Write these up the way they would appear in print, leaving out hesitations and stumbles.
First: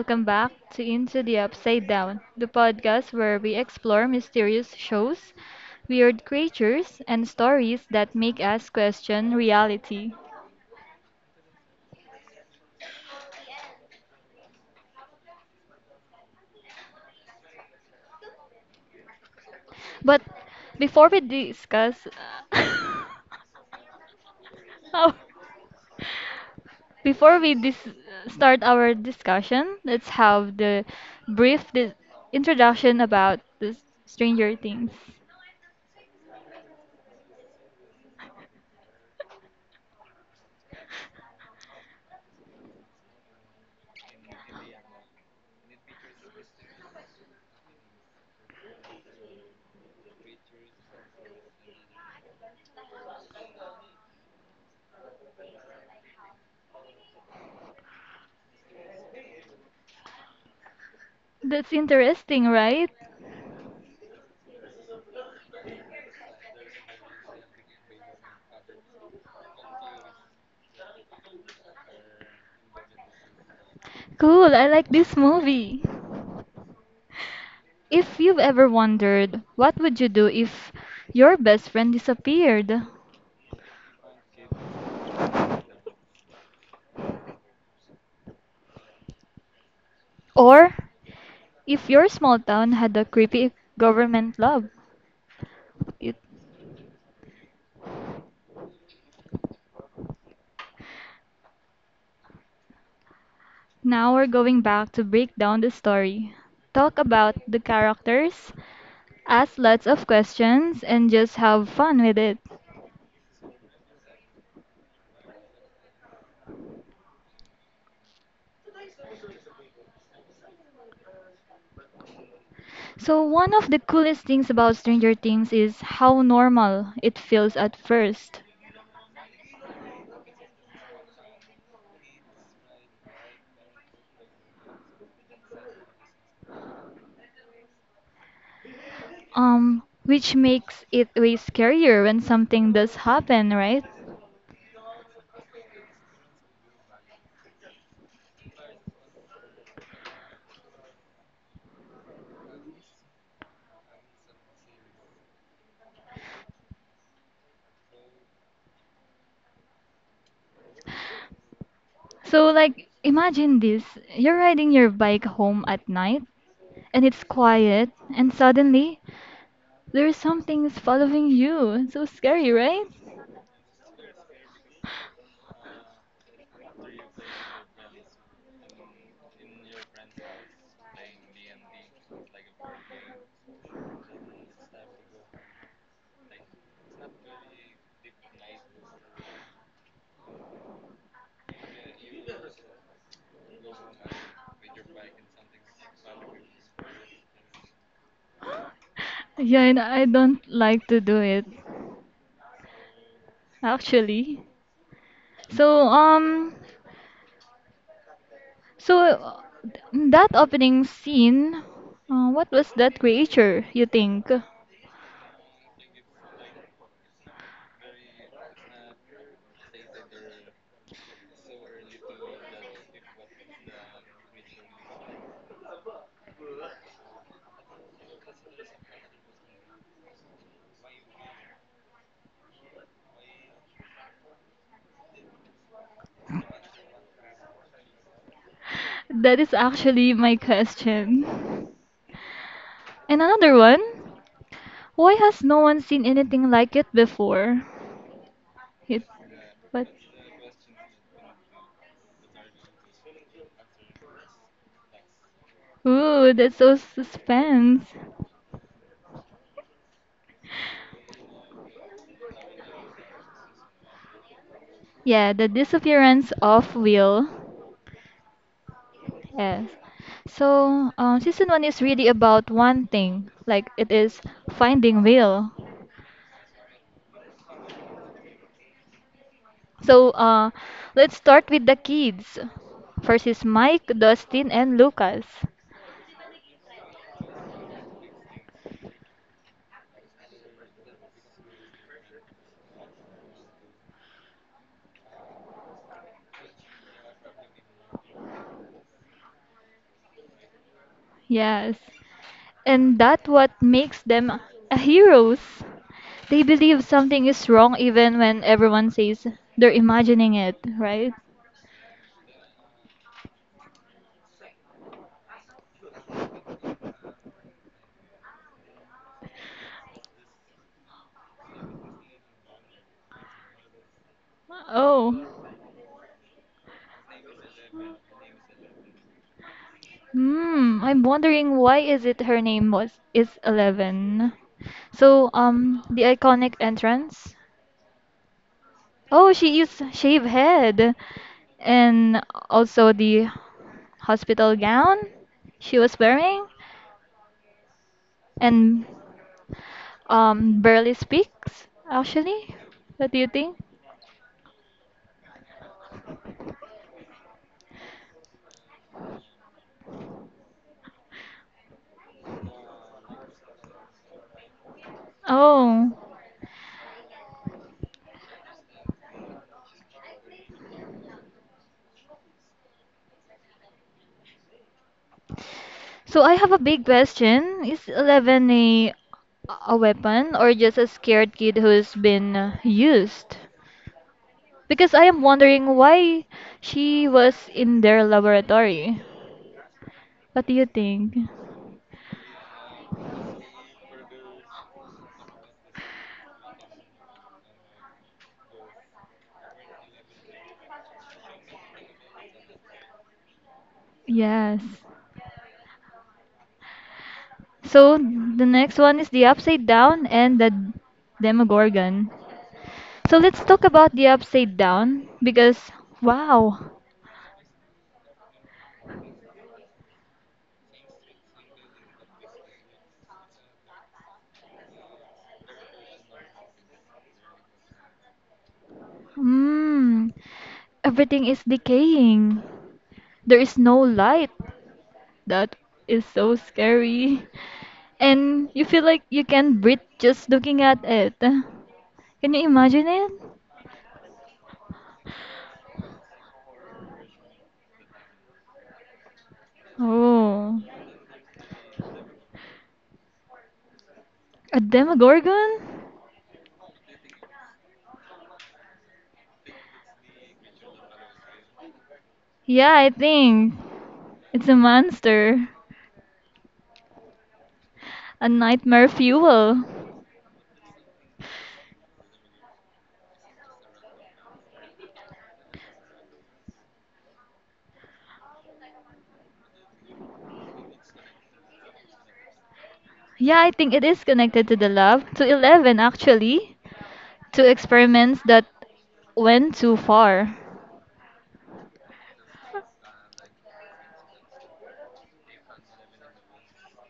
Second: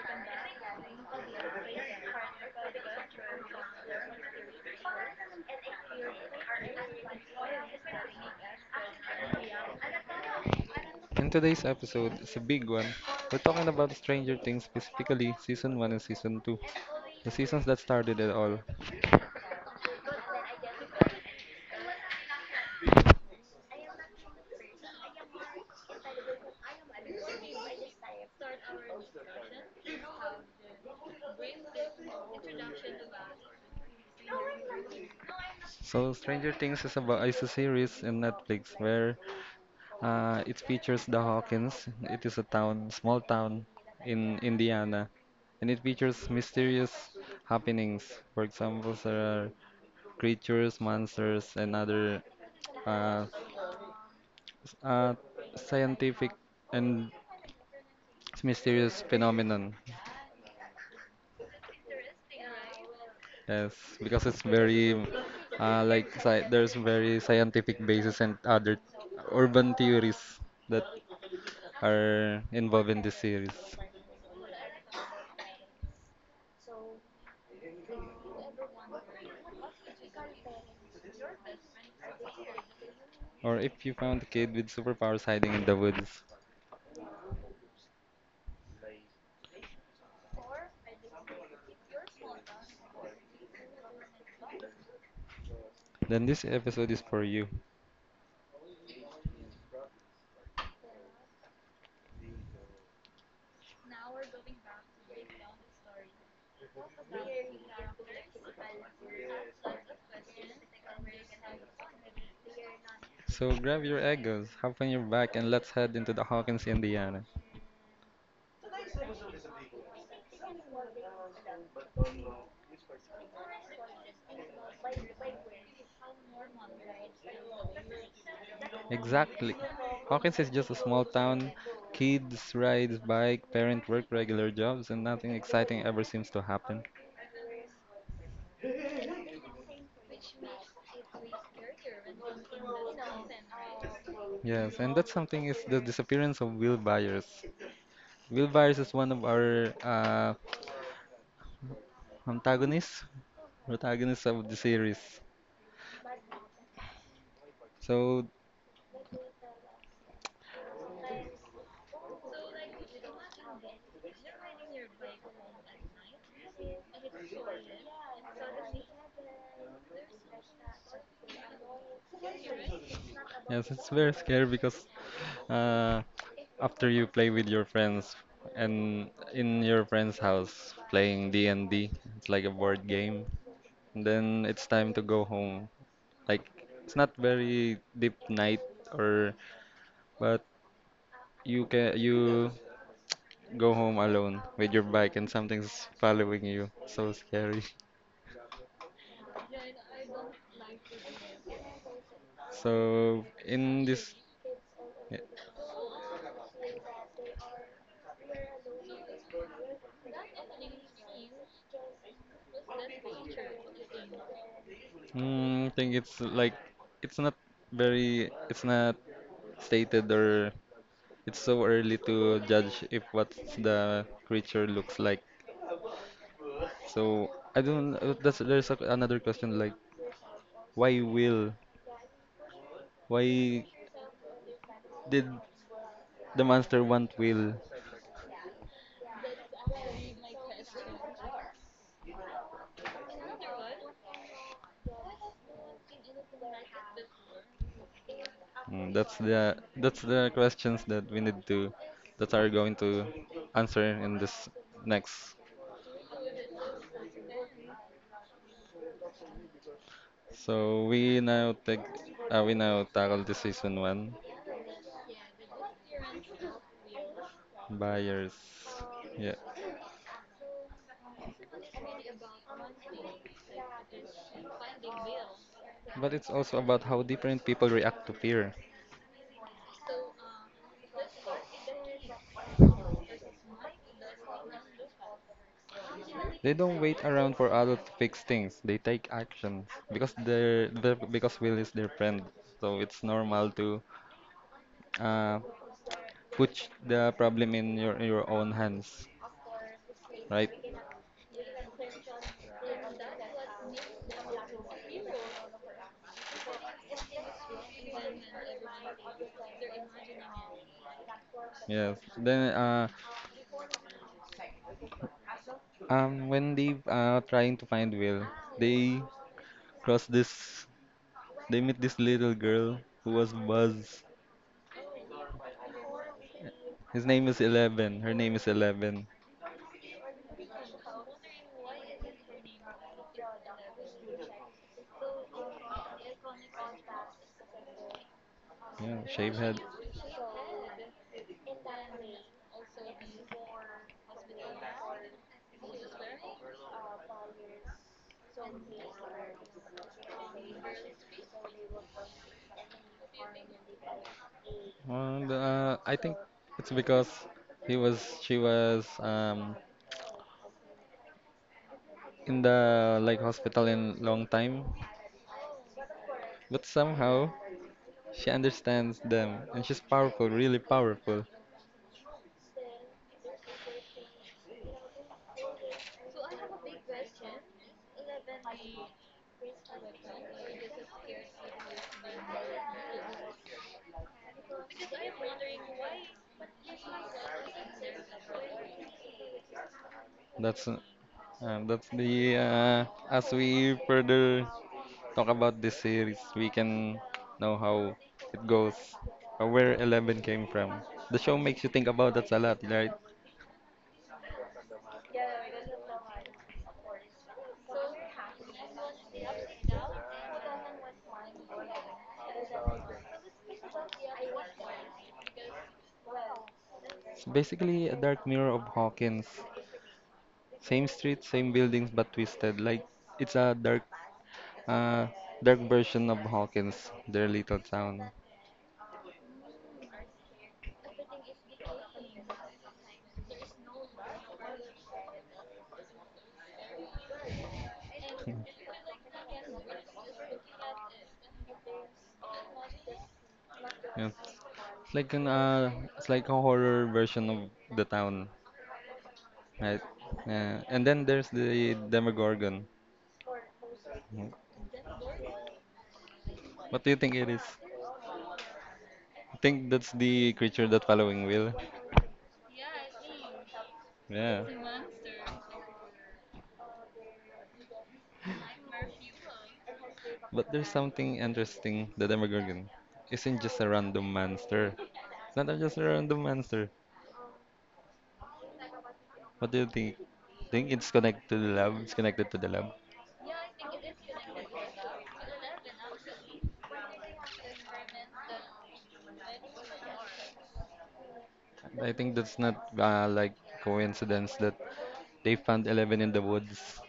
welcome back to Into the Upside Down, the podcast where we explore mysterious shows, weird creatures, and stories that make us question reality. And today's episode is a big one. We're talking about Stranger Things, specifically season 1 and season 2, the seasons that started it all. But before we discuss our- before we dis- start our discussion, let's have the brief di- introduction about the Stranger Things. So, Stranger Things is, about, is a series in Netflix where it features the Hawkins. It is a town, small town in Indiana, and it features mysterious happenings. For example, there are creatures, monsters, and other uh, s- uh, scientific and mysterious phenomenon. That's interesting, right? Yes, because it's very like sci there's very scientific basis and other urban theories that are involved in this series. Cool, I like this movie. If you've ever wondered what would you do if your best friend disappeared, Or if you found a kid with superpowers hiding in the woods, or if your small town had a creepy government lab. It, then this episode is for you. Now we're going back to break down the story. Talk about the characters, ask lots of questions, and just have fun with it. So grab your egos, hop on your back, and let's head into the Hawkins, Indiana. So one of the coolest things about Stranger Things is how normal it feels at first. Exactly. Hawkins is just a small town. Kids ride bike, parents work regular jobs, and nothing exciting ever seems to happen. Which makes it way scarier when something does happen, right? Yes, and that's something is the disappearance of Will Byers. Will Byers is one of our antagonists, protagonists of the series. So So, like, imagine this. You're riding your bike home at night, and it's quiet, and suddenly there's something is following you. So scary, right? yes, it's very scary because uh, after you play with your friends and in your friend's house playing D and D, it's like a board game. And then it's time to go home. Like it's not very deep night or, but you go home alone with your bike and something's following you. So scary. Yeah, and I don't like to do it, So in this actually. So, um, so uh, that opening scene, what was that creature, you think? Thing, it's like it's not it's not stated or it's so early to judge if what the creature looks like. So I don't. That's there's a, another question like why will why did the monster want Will? That is actually my question. And another one, why has no one seen anything like it before? It, but That's the questions that we need to that are going to answer in this next. Ooh, that's so suspense. So we now take we now tackle the season one Yeah, the disappearance of Will. buyers. Yeah, Yes. So, season one is really about one thing, like it is finding Will. but it's also about how different people react to fear. So, let's start with the kids. First is Mike, Dustin, and Lucas. They don't wait around for adults to fix things. They take action because they're because Will is their friend. So it's normal to uh, put the problem in your own hands, right? Yes. And that what makes them a heroes. They believe something is wrong even when everyone says they're imagining it, right? Yes. Then when they trying to find Will, they cross this they meet this little girl who was Buzz. Oh. His name is 11. Her name is 11. Hmm, I'm wondering why is it her name was is 11. So, the iconic entrance. Yeah, Oh, shapehead. she is shave head and also the hospital gown she was wearing. And barely speaks, actually. What do you think? And I think it's because he was she was in the like hospital in long time, Oh, but somehow. She understands them, and she's powerful, really powerful. so I have a big question. Is 11 a weapon or just a scared kid who's been used? Because I am wondering why she was in their laboratory. What do you That's uh, think? That's the As we further talk about this series, we can know how it goes, or where 11 came from. The show makes you think about that a lot, right? Yes. So the next one is the upside down and the Demogorgon. So let's talk about the upside down because wow. It's basically a dark mirror of Hawkins. Same streets, same buildings, but twisted. Like it's a uh, dark version of Hawkins, their little town. Hmm. Everything is decaying. There is no light. That is so scary. And you feel like you can't breathe just looking at it. Can you imagine it? Yeah. It's like an it's like a horror version of the town, right? Oh, Yeah. And then there's the Demogorgon. Yeah. a demogorgon? What do you think it is? I think that's the creature that following Will. Yeah, I think Yeah. it's a monster. A nightmare fuel. But there's something interesting. The Demogorgon isn't just a random monster. It's not just a random monster. What do you think? It's connected to the lab. Yeah, I think it is connected to the lab, to 11 actually, to experiments that went too far. I think that's not like coincidence that they found 11 in the woods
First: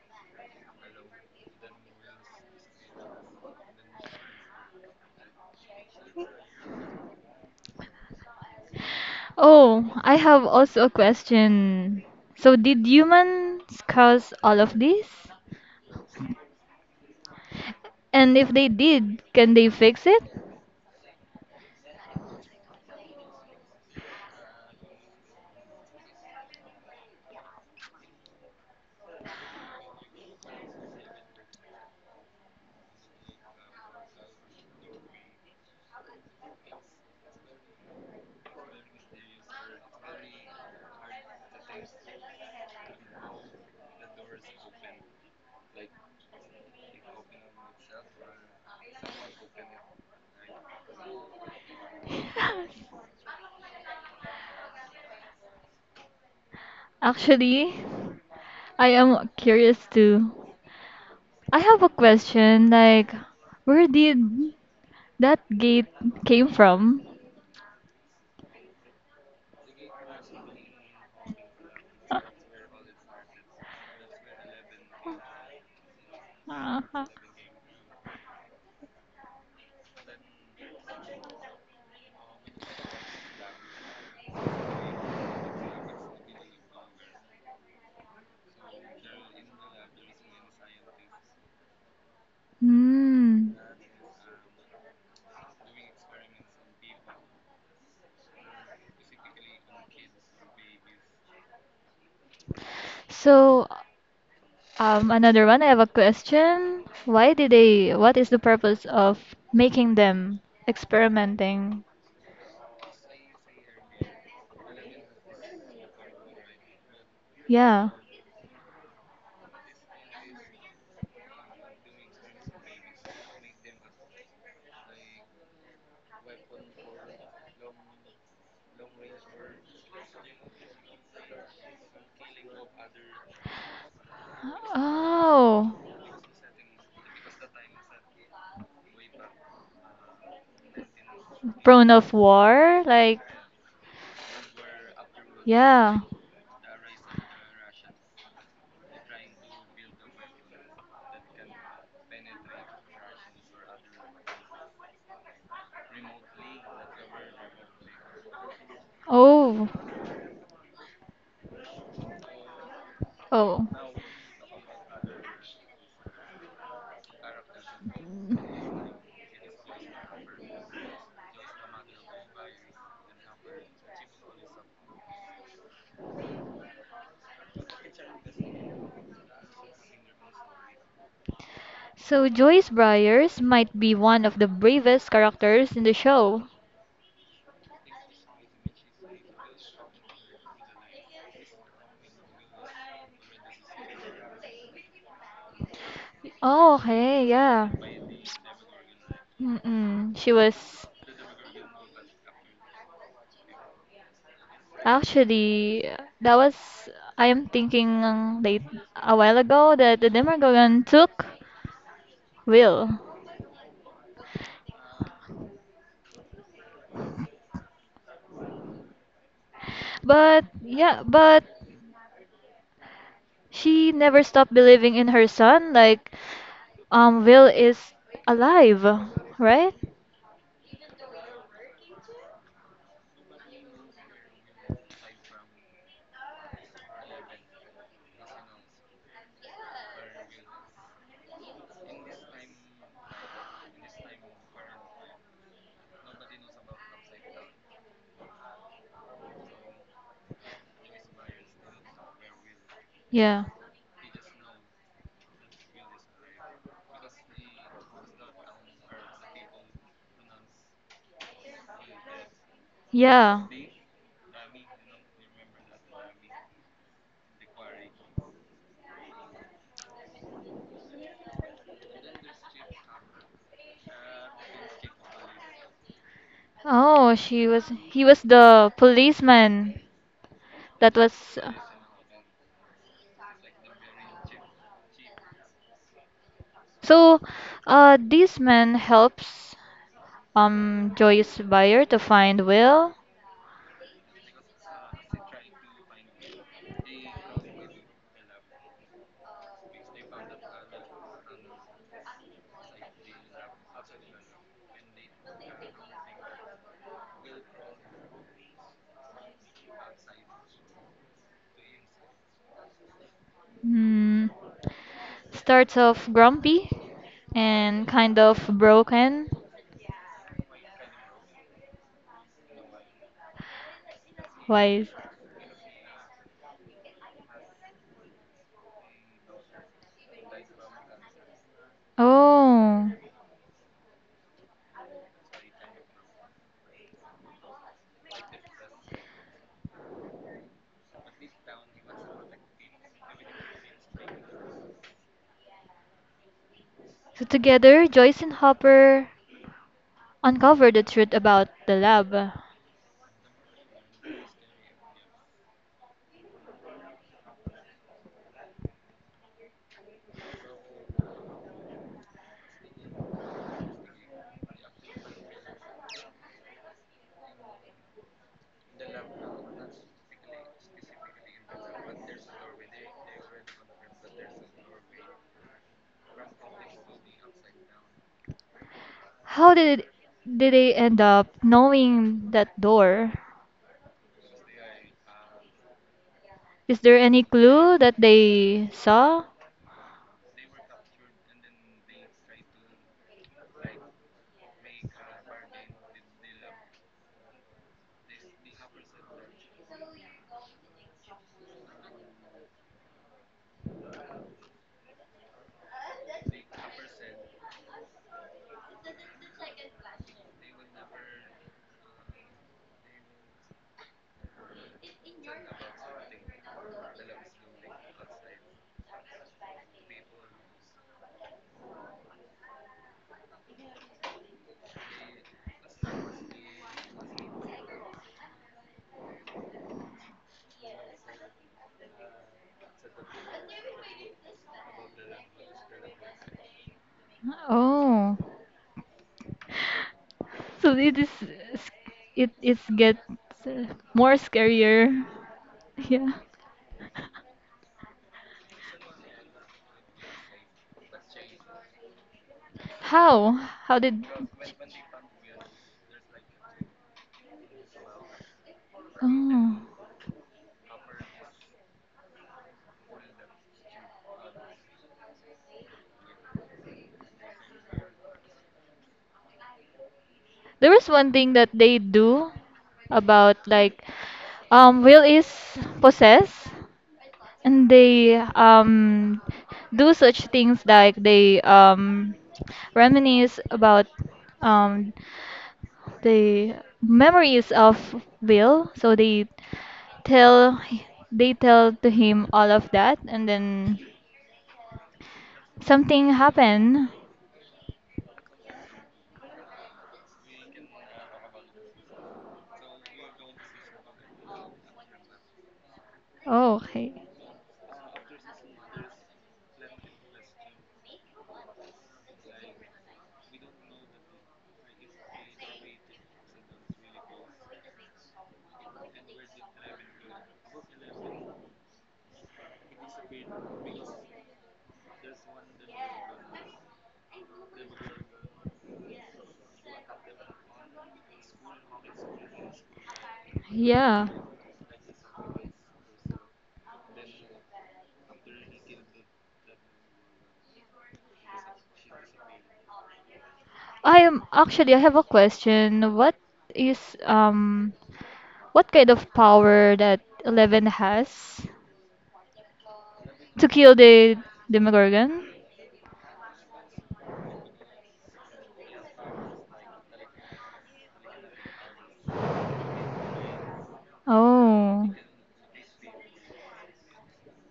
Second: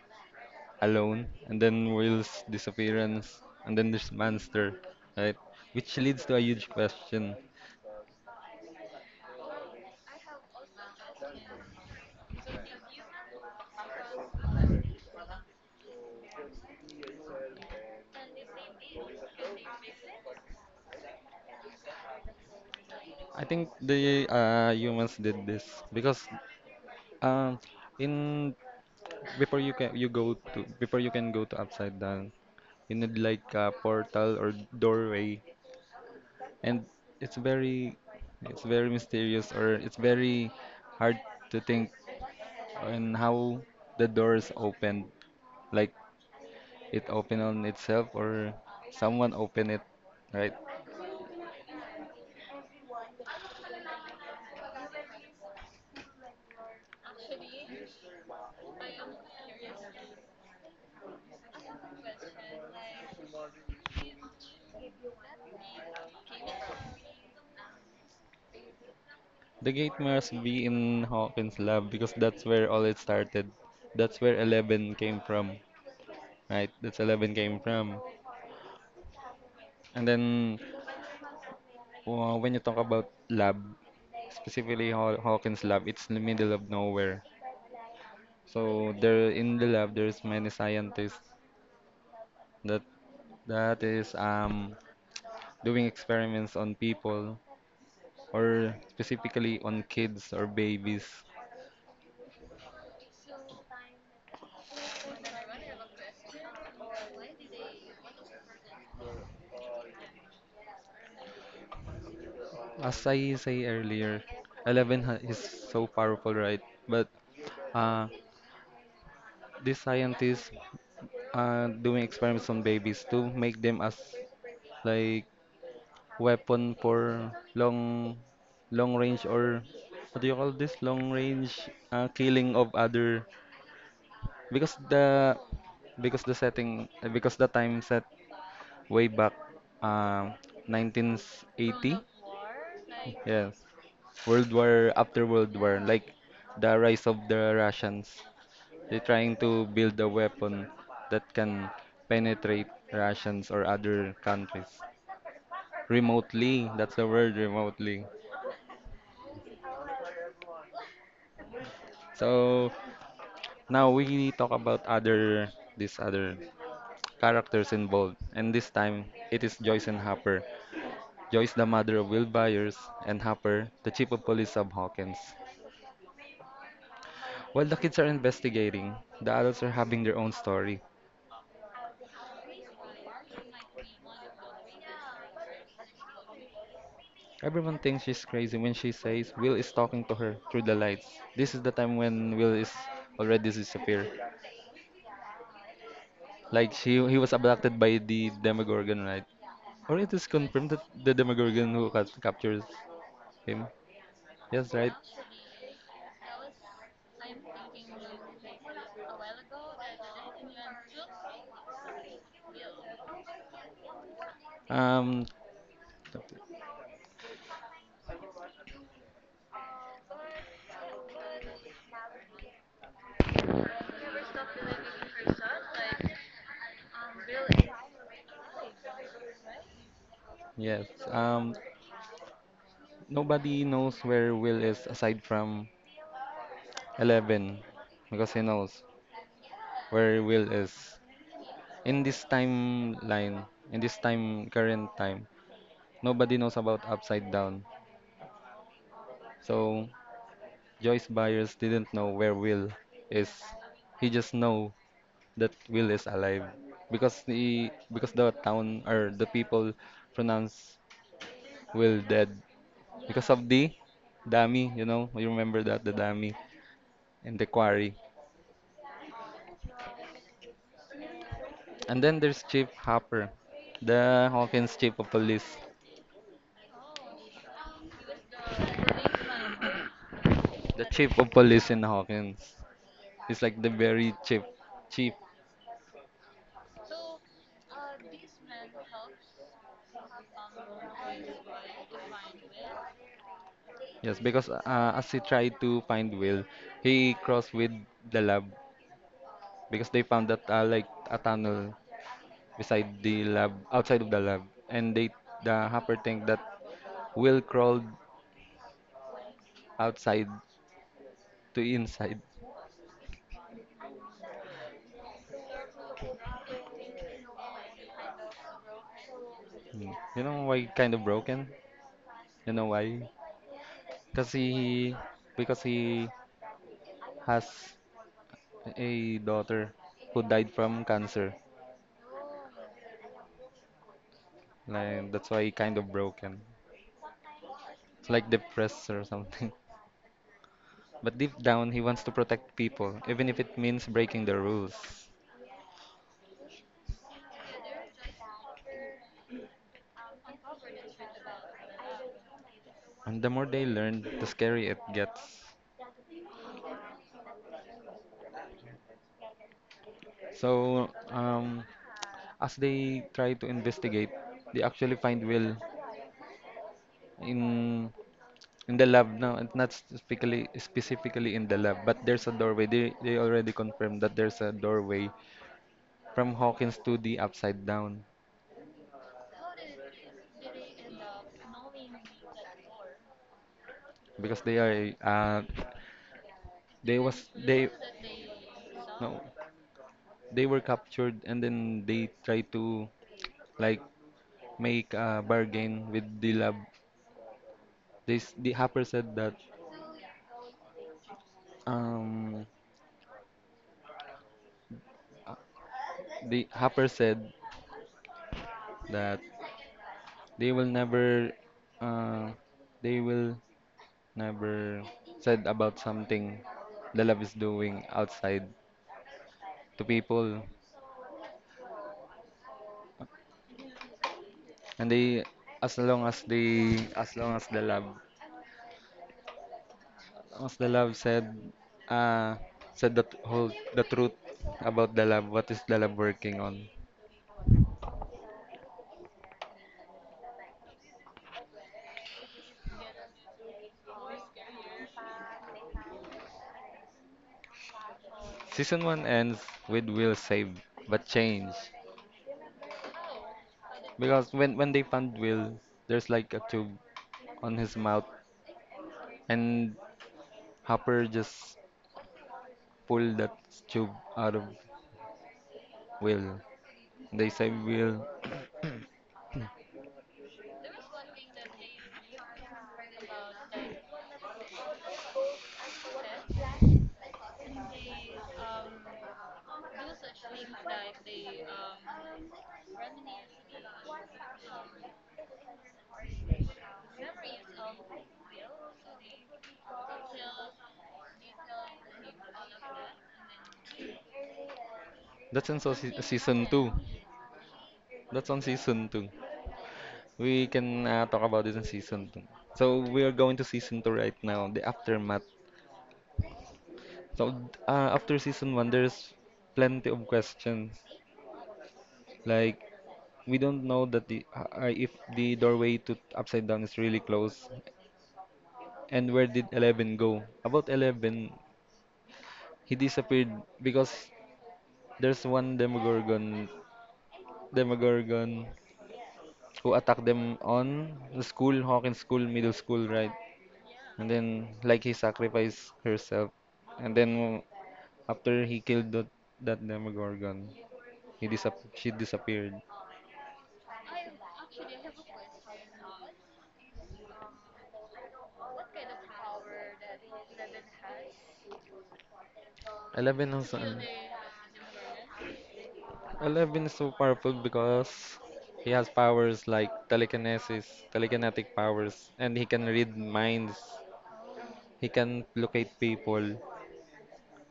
alone, and then Will's disappearance, and then this monster, right? Which leads to a huge question. Oh, I have also a question. So, did humans cause all of this? And if they did, can they fix it? I think the humans did this because um, in before you can go to upside down, you need like a portal or doorway, and it's very it's very mysterious or it's very hard to think on how the doors opened. Like it open on itself or someone open it, right? Actually, I am curious too. I have a question like, where did that gate came from? The gate must be in Hawkins' lab because that's where all it started. That's where 11 came from, right? That's 11 came from. And then when you talk about lab, specifically Hawkins' lab, it's in the middle of nowhere. So there in the lab, there's many scientists that Hmm. Is doing experiments on people or specifically on kids or babies. So, another one, I have a question. Why did they, what is the purpose of making them experimenting? As I say earlier, is so powerful, right? But Yeah. uh, these scientists are doing experiments on babies to make them as like weapon for long long range or what do you call this long range killing of other because Oh, the setting because the time set way back uh, prone 1980. of war? Like, Yes, World War after World War, yeah. like the rise of the Russians. They're trying to build a weapon that can penetrate Russians or other countries remotely. That's the word, remotely. Oh, So oh. now we talk about other these other characters involved, and this time it is Joyce and Hopper. Joyce, the mother of Will Byers, and Hopper, the chief of police of Hawkins. While the kids are investigating, the adults are having their own story. So Joyce Byers might be one of the bravest characters in the show. Everyone thinks she's crazy when she says Will is talking to her through the lights. This is the time when Will is already disappeared. Like Oh, she he okay, was yeah. abducted by the Demogorgon, right? Or it Mm-mm. is She confirmed that was. the Demogorgon who captures him. Yes, right? Actually, that was I am thinking late a while ago that the Demogorgon took Will. Um But she never stopped believing in her son. Like, Will is alive, right? yes. Um, nobody knows where Will is aside from 11 because he knows where Will is. In this timeline, in this time current time, nobody knows about Upside Down. So Joyce Byers didn't know where Will is. Yeah, He just know that Will is alive because the town or the people pronounce Will dead because yeah. of the dummy. You know, you remember that the dummy in the quarry. And then there's Chief Hopper, the Hawkins chief of police. Oh, she was. He was the policeman The that chief of was. police in Hawkins. He's like the very chief. So, this man helps Joyce Buyer to find Will. Yes, because as he tried to find Will, he crossed with the lab because they found that like a tunnel beside the lab, outside of the lab, and the hopper think that Will crawled outside to inside. Hmm. Starts off grumpy and kind of broken. Mm. You know why kind of broken? You know why? Because Why? Is... he because he has a daughter who died from cancer. Oh. Like that's why he kind of broken. It's like depressed or something. But deep down, he wants to protect people, even if it means breaking the rules. So together, Joyce and Hopper uncover the truth about the lab. And the more they learn, the scarier it gets. So, as they try to investigate, they actually find Will in the lab now, and not specifically in the lab, but there's a doorway. They already confirmed that there's a doorway from Hawkins to the Upside Down How did they end up knowing that door? because they are Is there they any was they clue that they no saw? they were captured and then they try to like make a bargain with the lab. This the Hopper said that um uh, the Hopper said that they will never uh they will never said about something the lab is doing outside to people and they as long as the lab as long the lab said uh said the truth about the lab, what is the lab working on. Oh. So it gets uh, more scarier. Yeah. Season 1 ends with Will saved but changed How? How did because when they found Will, there's like a tube on his mouth Oh. and Hopper just pulled that tube out of Will. They saved Will. There is one thing that they do about like will is possess, and they do such things like they reminisce about um the memories of will, so they tell tell to him all of that, and then That's in so se- something season 2. happened. That's on season 2. We can talk about this in season 2. So we are going to season 2 right now, the aftermath. Oh, okay. So after season 1 there's plenty of questions. Like we don't know that the if the doorway to upside down is really close, and where did 11 go. About 11, he disappeared because there's one demogorgon who attacked them on the school, hawkins school, middle school, right? And Yeah, then like he sacrificed herself, and then after he killed that, that demogorgon, she disappeared. I am actually I have a question. What is um what kind of power that 11 has 11 to was uh, kill the Demogorgon? 11 is so powerful because he has powers like telekinesis, telekinetic powers, and he can read minds. He Oh, can locate people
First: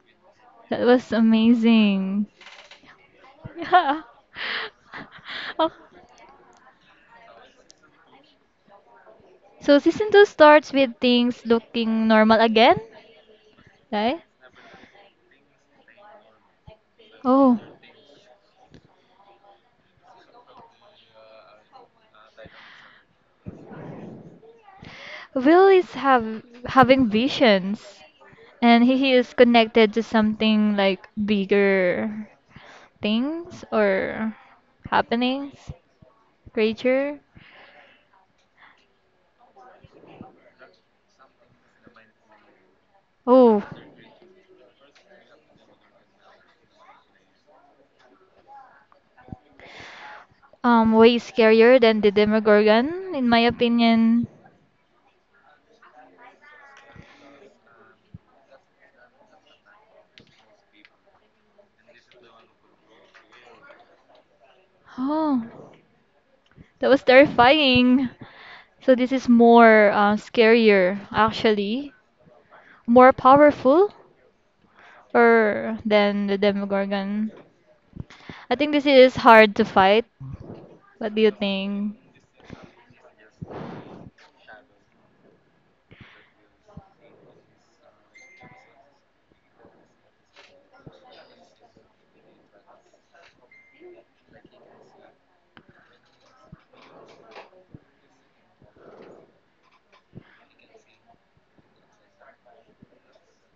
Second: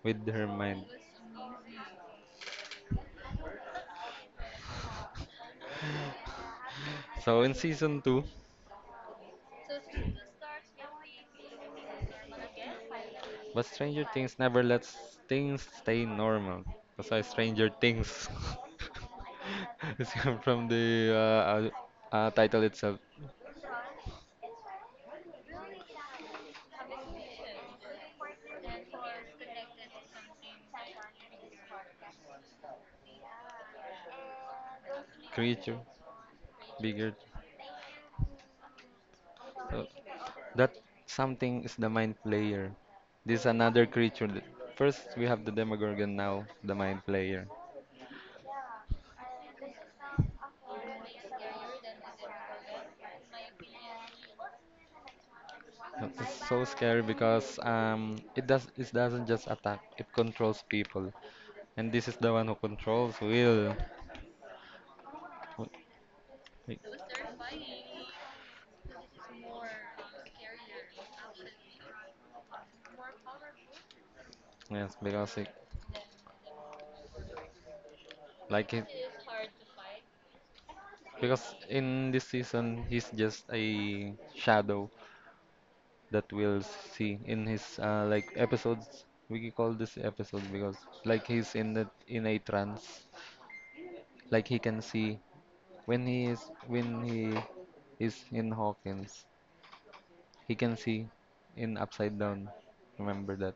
with her that mind. was amazing. Yeah. Oh, So in season two, so season two starts with things looking normal again, but Stranger right? Things never lets things stay normal. That's why Oh, Stranger Things is from the title itself. Will is have having visions, and he is connected to something like bigger. Things or happenings, Creature, bigger. creature. Uh, that something is the mind player. This Oh, another creature. First, we have the Demogorgon. Now, the mind player. Way scarier than the Demogorgon, in my opinion. It's so scary because it doesn't just attack. It controls people, and this is the one who controls will. Oh, Wh- that was terrifying. So this is more scarier, actually, more powerful, Yes, because or than the Demogorgon. I think this it, is hard to fight. What do you because think? in this season, he's just a shadow that we'll see in his like episodes. We call this episode because like he's in in a trance. Like he can see when he is when he is in Hawkins, he can see in upside down. Remember that.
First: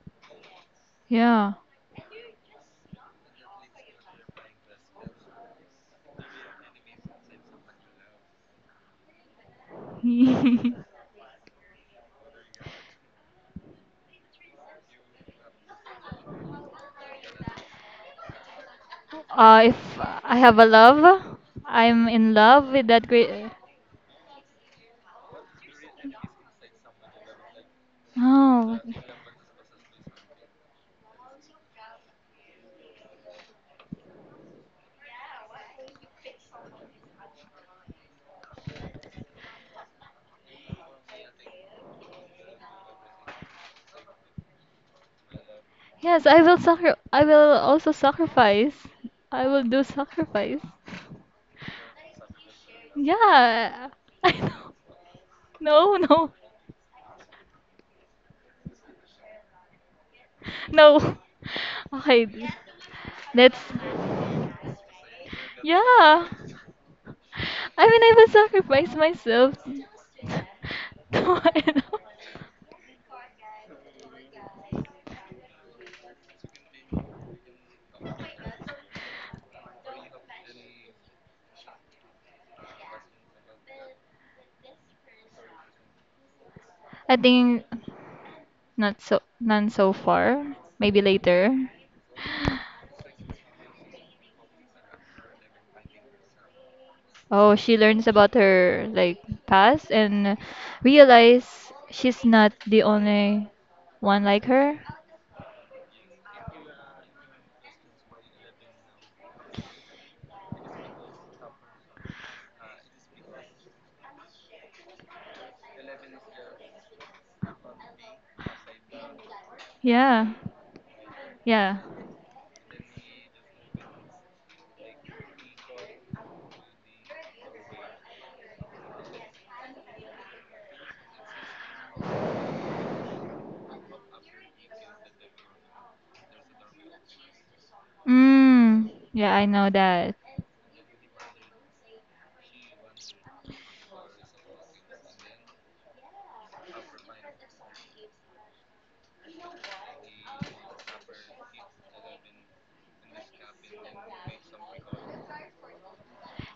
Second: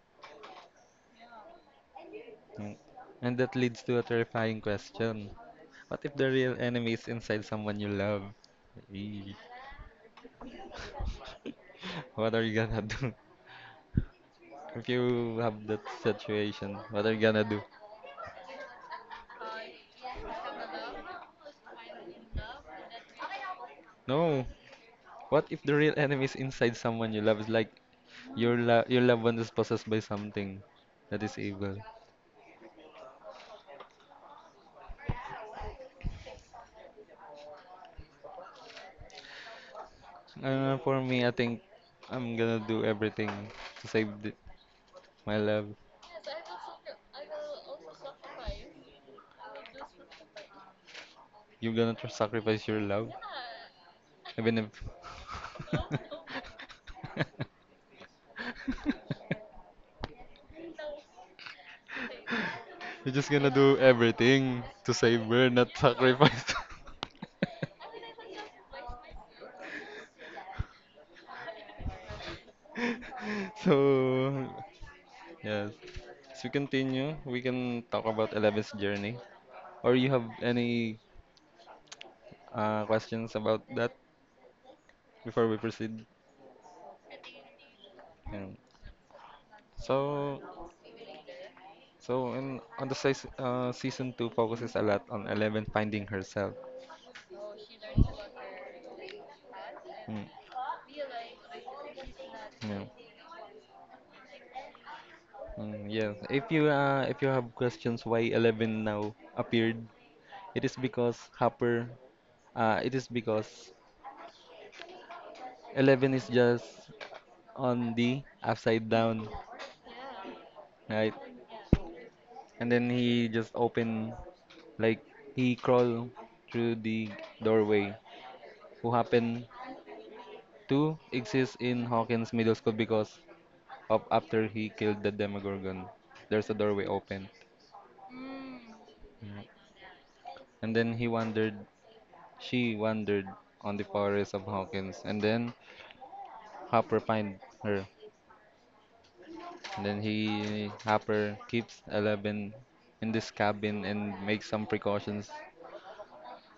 Yeah. Mm. And that leads to a terrifying question. What if the real enemy is inside someone you love? Eee. uh, What are you gonna do? If you have that situation, what are you gonna do? if I have a love, I'm in love with that great. No. What if the real enemy is inside someone you love? It's like Oh. Your loved one is possessed by something that is evil. For me, I think I'm gonna do everything to save my love. Yes, I will also sacrifice. I will do sacrifice. You're gonna tr sacrifice your love, Yeah. I even know. if No, no. No. Okay. you're just gonna Let's do everything to save her, not Yeah. sacrifice. I mean, I will sacrifice myself. No, I know. So. Yes. As we continue, we can talk about 11's journey. Or you have any questions about that before we proceed? I think Um, not so none so so, far. Maybe later. so on the season two focuses a lot on 11 finding herself. Oh, she learns about her like past, Mm, and realize she's not yeah. the only one like her. Mm, yes. If you have questions why 11 now appeared, it is because Hopper. It is because 11 is just on the upside down, Yeah. right? Yeah. And then he just opened, like, he crawled through the doorway, who happened to exist in Hawkins Middle School because of after he killed the Demogorgon. There's a doorway open. Mm. Yeah. Yeah, I know that. And then she wandered on the forest of Hawkins, and then Hopper find her. And then Hopper keeps 11 in this cabin and makes some precautions.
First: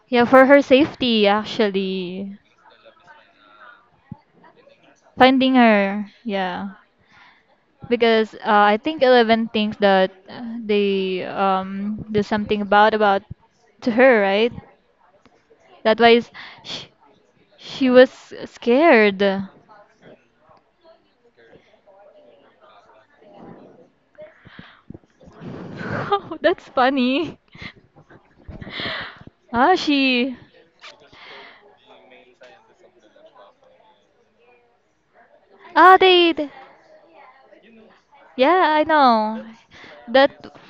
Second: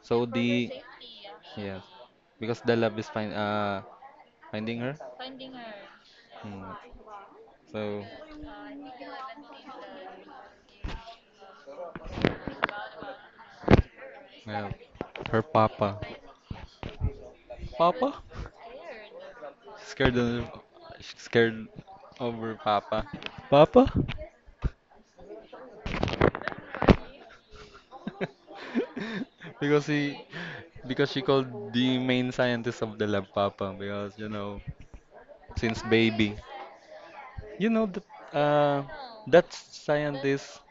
So Yeah, for her the, safety yes, actually. because the love is finding her. Finding her. Yeah. Hmm. So Because I think 11 thinks that they do something about to her, right? yeah, her papa. That why is she, she was Papa? scared. Scared of, scared over papa. Papa? Oh, that's funny. Ah, because he she. because she called the main scientist of the lab papa because, you know, since Ah, baby, you know, the Yeah, uh I know. that That scientist.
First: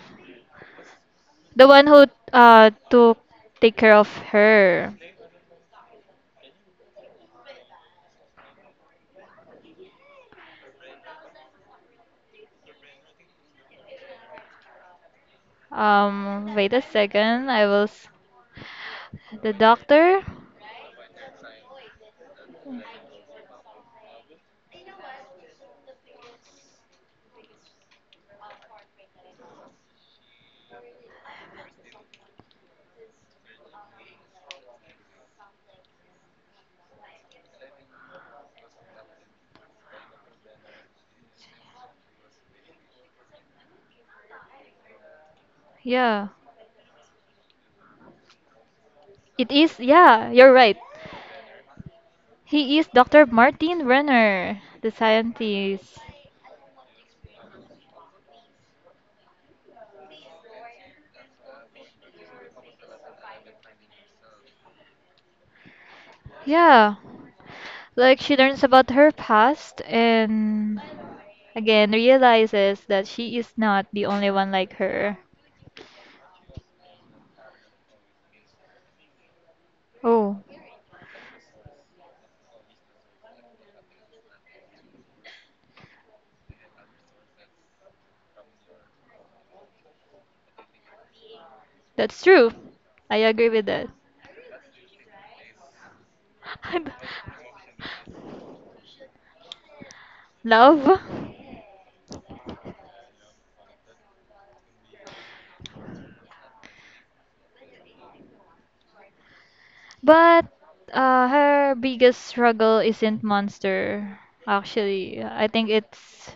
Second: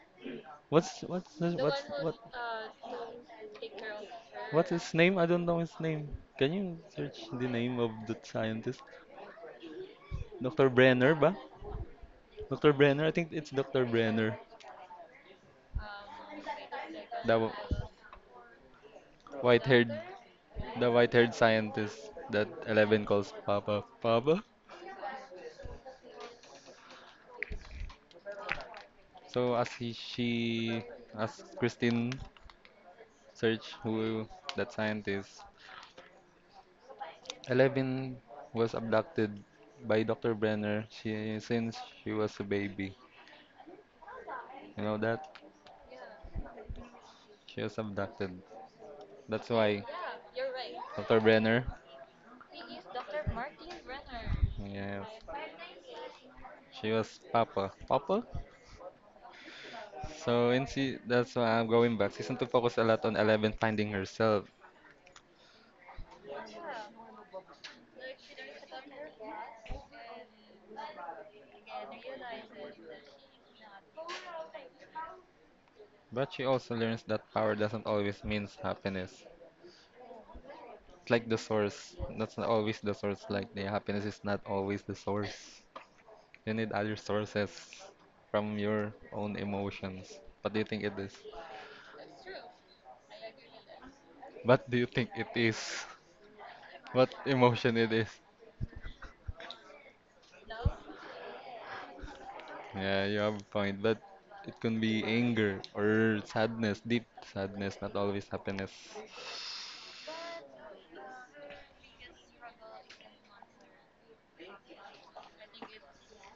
What's this, The the what's one who what who took take care of what's her. His her. name? I don't know his name. Can you search the name of the scientist? Dr. Brenner ba? Dr. Brenner, I think it's Dr. Brenner. Wait a The second. The white-haired doctor. White-haired scientist that 11 calls Papa. Papa? So as she, as Christine search who that scientist, 11 was abducted by Dr. Brenner since she was a baby. You know that? Yeah, She was abducted. That's it is. why Yeah, you're right. Dr. Brenner, He is Dr. Martin Renner, the yes, scientist. she was Papa. Papa? So that's why I'm going back. Season 2 focus a lot on 11 finding herself, Yeah, like she learns about her past and again realizes that she is not the only one like her. but she also learns that power doesn't always means happiness. Oh. It's like the source. That's not always the source. Like the happiness is not always the source. You need other sources from your own emotions. What do you think it is? That's true. I agree with that. What do you think it is? What emotion it is? Love? Yeah, you have a point, but it can be anger or sadness, deep sadness, not always happiness. But her biggest struggle isn't monster. Actually, I think it's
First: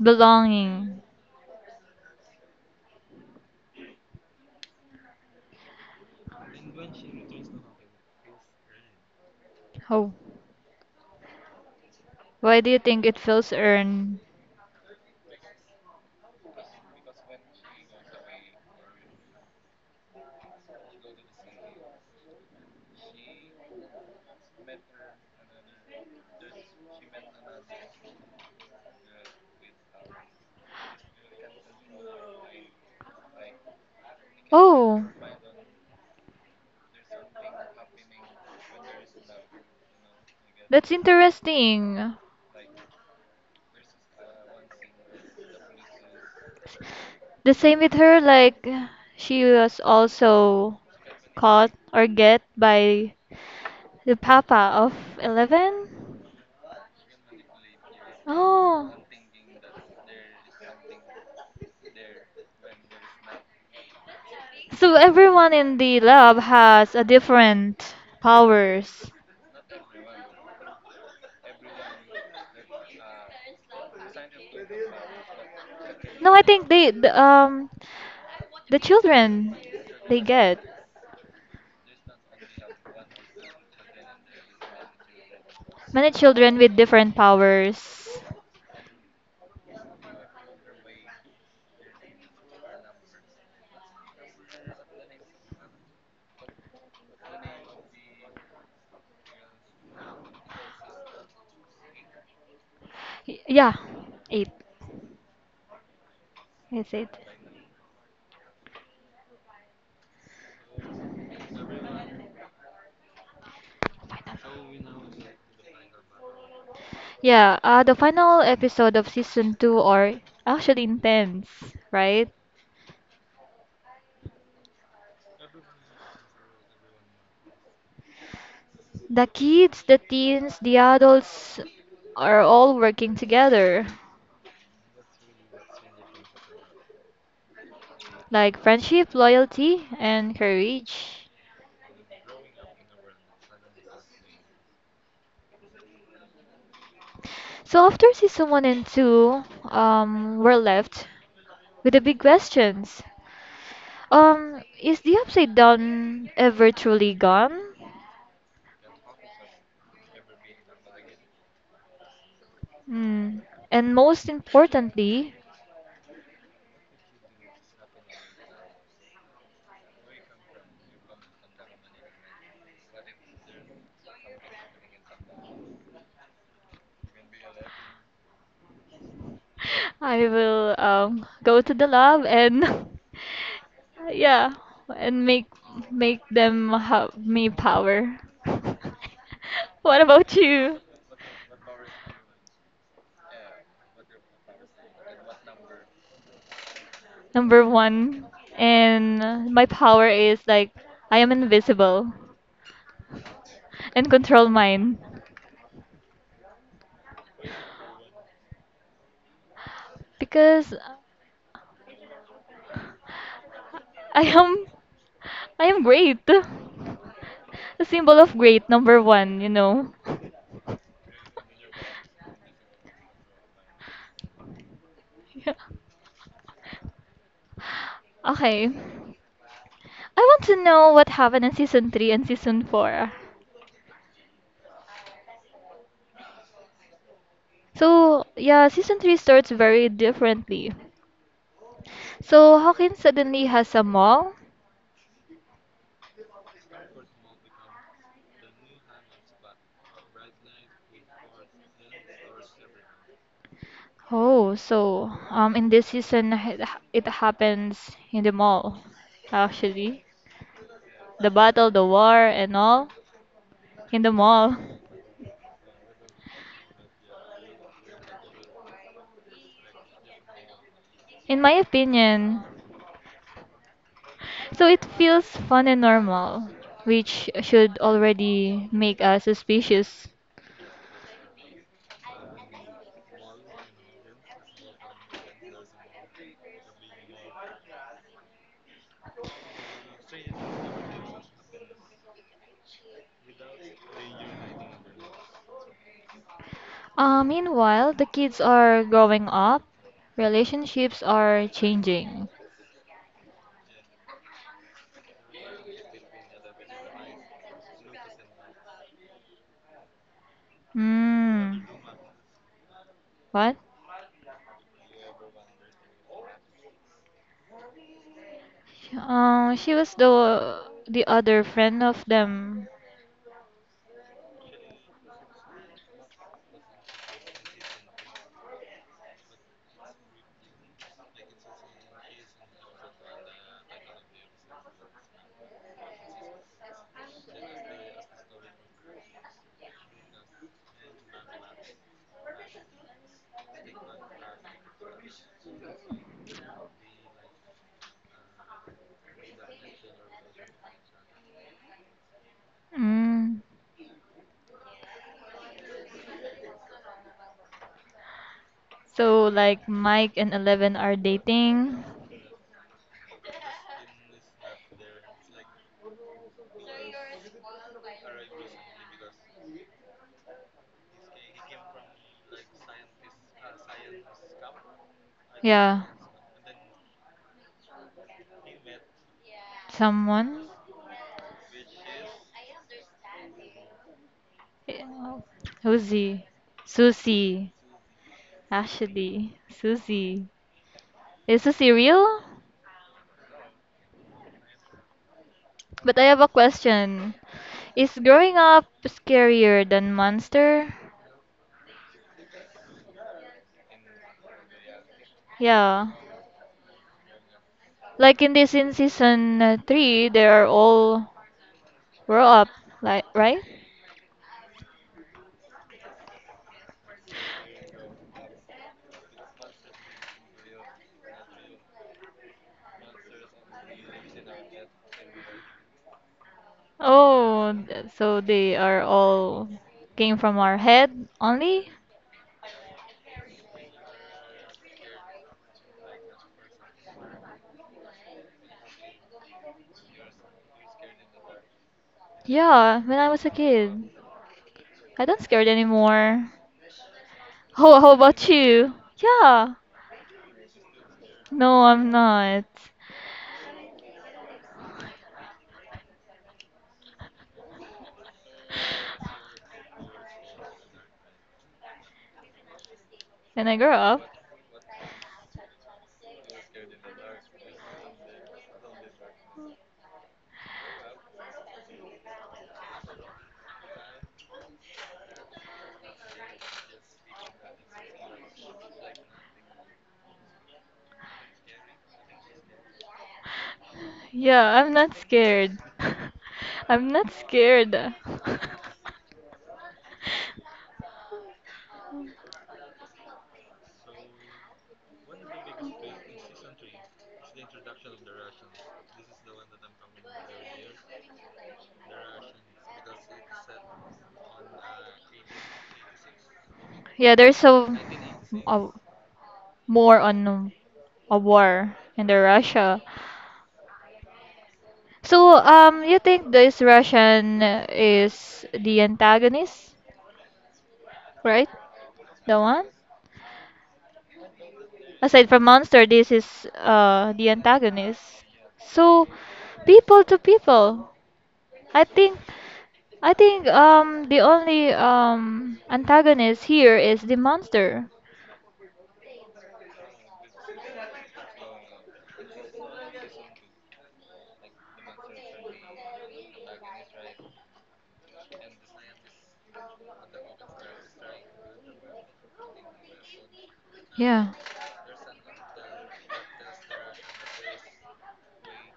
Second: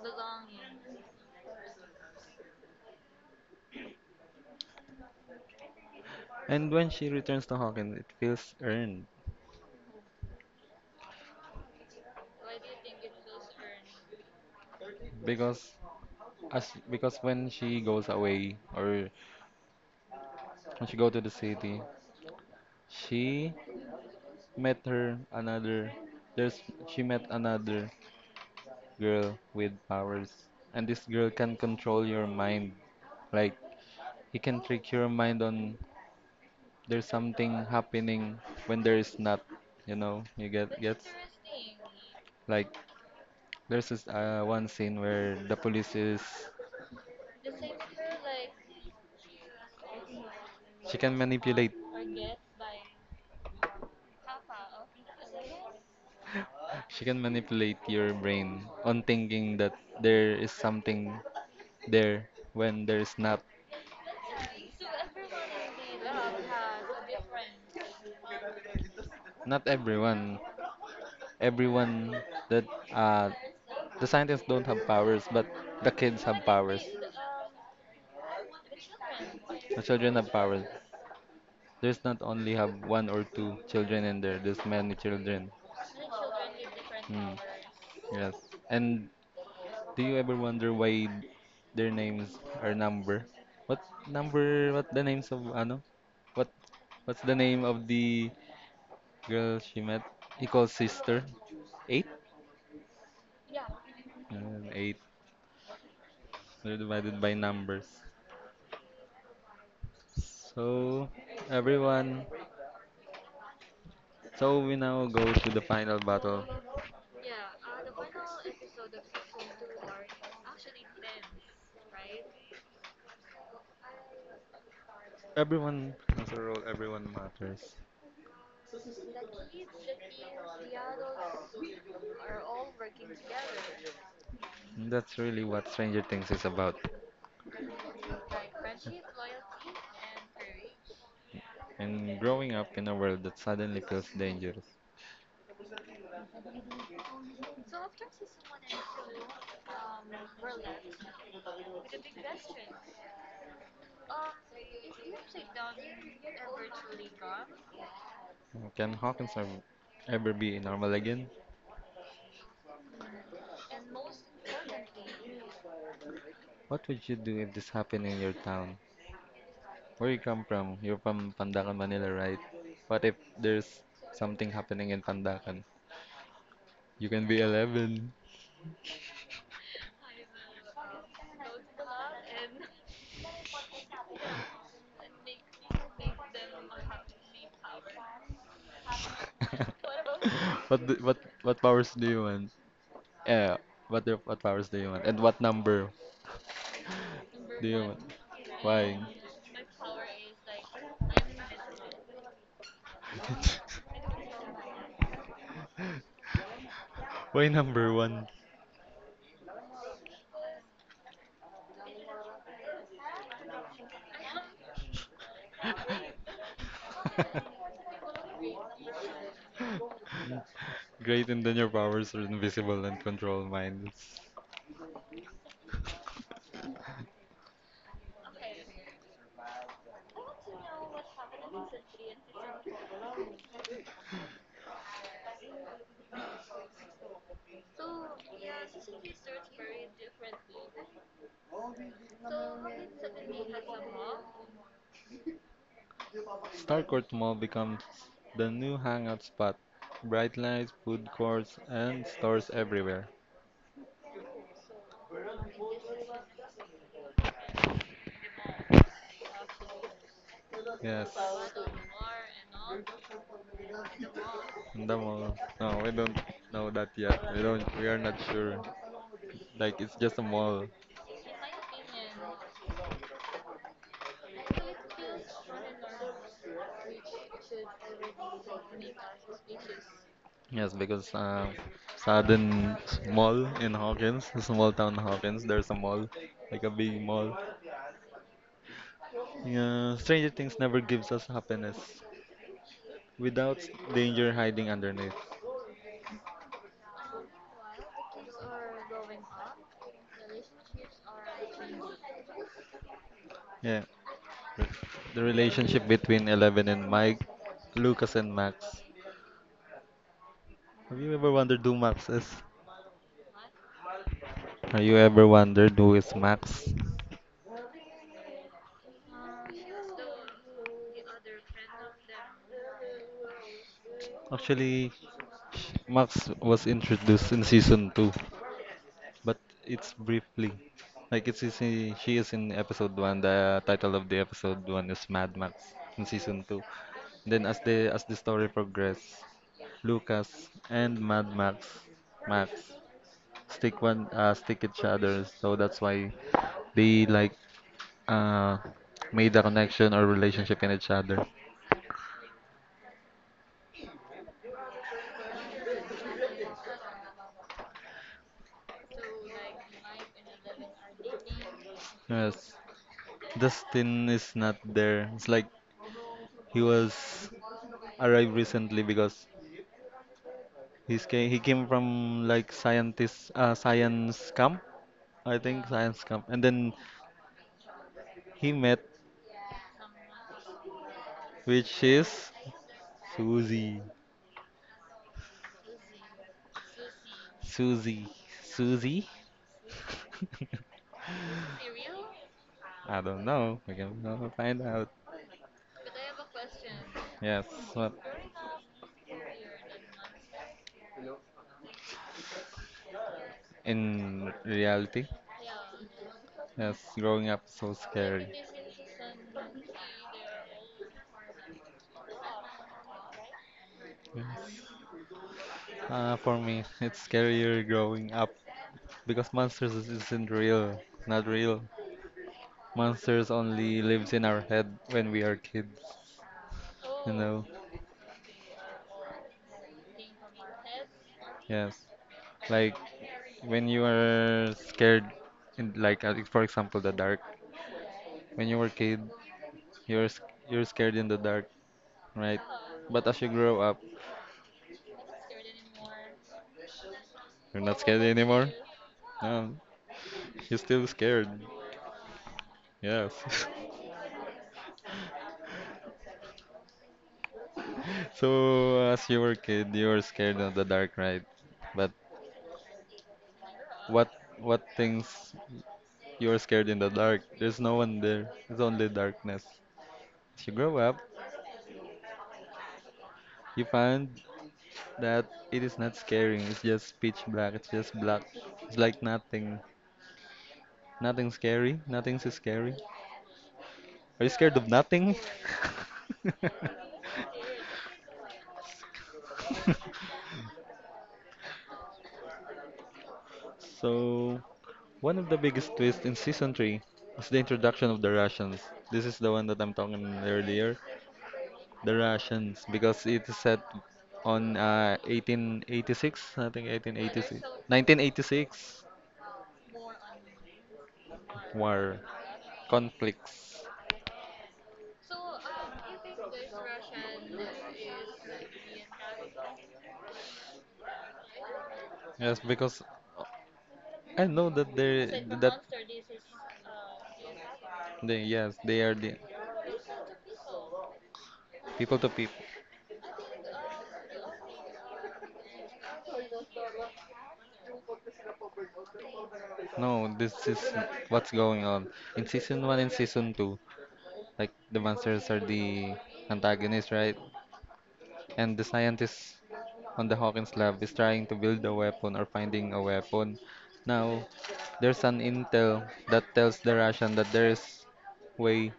belonging. And when she returns to Hawkins, it feels earned Oh, why do you think it feels earned? because, as because when she goes away or when she go to the city, she met her another. There's she met another girl with powers, and this girl can control your mind. Like, he can trick Oh, your mind on there's something happening when there is not. You know, you get that's gets interesting. like there's this one scene where the police is, The same with her, like she was also she can caught manipulate, or get by the papa of 11. she can manipulate your brain Oh. on thinking that there is something there when there is not. So everyone in the lab has a different powers. Not everyone. Everyone that, uh, the scientists don't have powers, but the kids No, I have think powers. The children The children they have get powers. There's not only have one or two children in there. There's many children. many children with different Hmm. powers. Yes. And do you ever wonder why their names are number? What number? What the names of ano? What, what's the name of the girl she met? He calls sister. Eight. Y- Yeah, eight. Eight. They're It's eight. divided by numbers. So everyone. So we now go to the final battle. Yeah, the final episode of season two are actually intense, right? Everyone has a role. Everyone matters. The kids, the teens, the adults are all working together, And that's really what Stranger Things is about. like friendship, loyalty, and courage. And growing up in a world that suddenly feels dangerous. So after season one and two, we're left with the big questions. Is the upside down ever truly gone? Can Hawkins ever be normal again? Hmm. And most importantly, What would you do if this happened in your town? Where you come from? You're from Pandacan, Manila, right? What if there's something happening in Pandacan? You can be 11. I will go to the lab and yeah, and make them have me power. What about you? What do, what powers do you want? Yeah, what powers do you want? And what number Number do you want? one, Why? and my power is like I am invisible and control mine Why number one? because I am I am great. A symbol of great, number one, you know. Great, and then your powers are invisible and control minds. Yeah. Okay. I want to know what happened in season 3 and season 4. So, yeah, season 3 starts very differently. So, Hawkins suddenly has a mall. Starcourt Mall becomes the new hangout spot. Bright lights, food courts, and stores everywhere. Oh, so in this season it happens in the mall actually. Yes. The battle, the war, and all in the mall. The mall. No, we don't know that yet. We don't. We are not sure. Like it's just a mall. In my opinion, so it feels fun and normal, which should already make us suspicious. Yes, because sudden mall in Hawkins, a small town Hawkins. There's a mall, like a big mall. Yeah, Stranger Things never gives us happiness without danger hiding underneath. Meanwhile, the kids are growing up, relationships are changing. Yeah, the relationship between 11 and Mike, Lucas and Max. Have you ever Hmm, wondered who Max is? what? Have you ever wondered who is Max? She was the other friend of them. Actually, Max was introduced in season two, but it's briefly. Like she is in episode one. The title of the episode one is Mad Max in season two. Then as the story progresses, Lucas and Mad Max, Max stick each other. So that's why they like uh made a connection or relationship in each other. Mm. So like Mike and 11 are dating. Yes. Dustin is not there. It's like he was arrived recently because he came from like scientist science camp, I think Yeah, science camp, and then he met, someone. which is Susie, Eh, who's he? Susie. Susie, Susie. Actually, Susie. Is Susie real? I don't know. We can find out. But I have a question. Yes, but Is growing up scarier than Monster? in reality, Yeah. yes, growing up is so Like in scary. this in season three, they are all grow up, like right? Yes. For me, it's scarier growing up because isn't real, not real. Monsters only lives in our head when we are kids, you know? Oh, so they are all came from our head only? Yes. Like when you are scared in like for example the dark. When you were kid, you're you're scared in the dark, right? Yeah, when But I as was you a grow up, kid. I don't scared anymore. you're not How scared about anymore. you? No, Yeah. you're still scared. No, I'm not. Yes. So as you were kid, you were scared of the dark, right? But When I grow up, what what things you are scared in the dark. There's no one there. It's only darkness. As you grow up, you find that it is not scary. It's just pitch black. It's just black. It's like nothing. Nothing scary. Nothing's scary. Are you scared yeah, of I'm not nothing? scared. I'm not scared. So, one of the biggest twists in season 3 is the introduction of the Russians. This is the one that I'm talking earlier. The Russians, because it is set on 1886, I think Yeah, there's 1886, so. Oh, 1986 more on a war war in the Russia. conflicts. So, you think this Russian is the antagonist, right? Yes, The one? because I know Aside from that monster, this is the they antagonist. yes, they are So, the people to people. I people to think people. I think the only antagonist here is the monster. No, this is what's going on in season one and season two. Like the monsters are the antagonists, right? And the scientists on the Hawkins lab is trying to build a weapon or finding a weapon. Now, Yeah. there's an intel that tells the Russian that there is way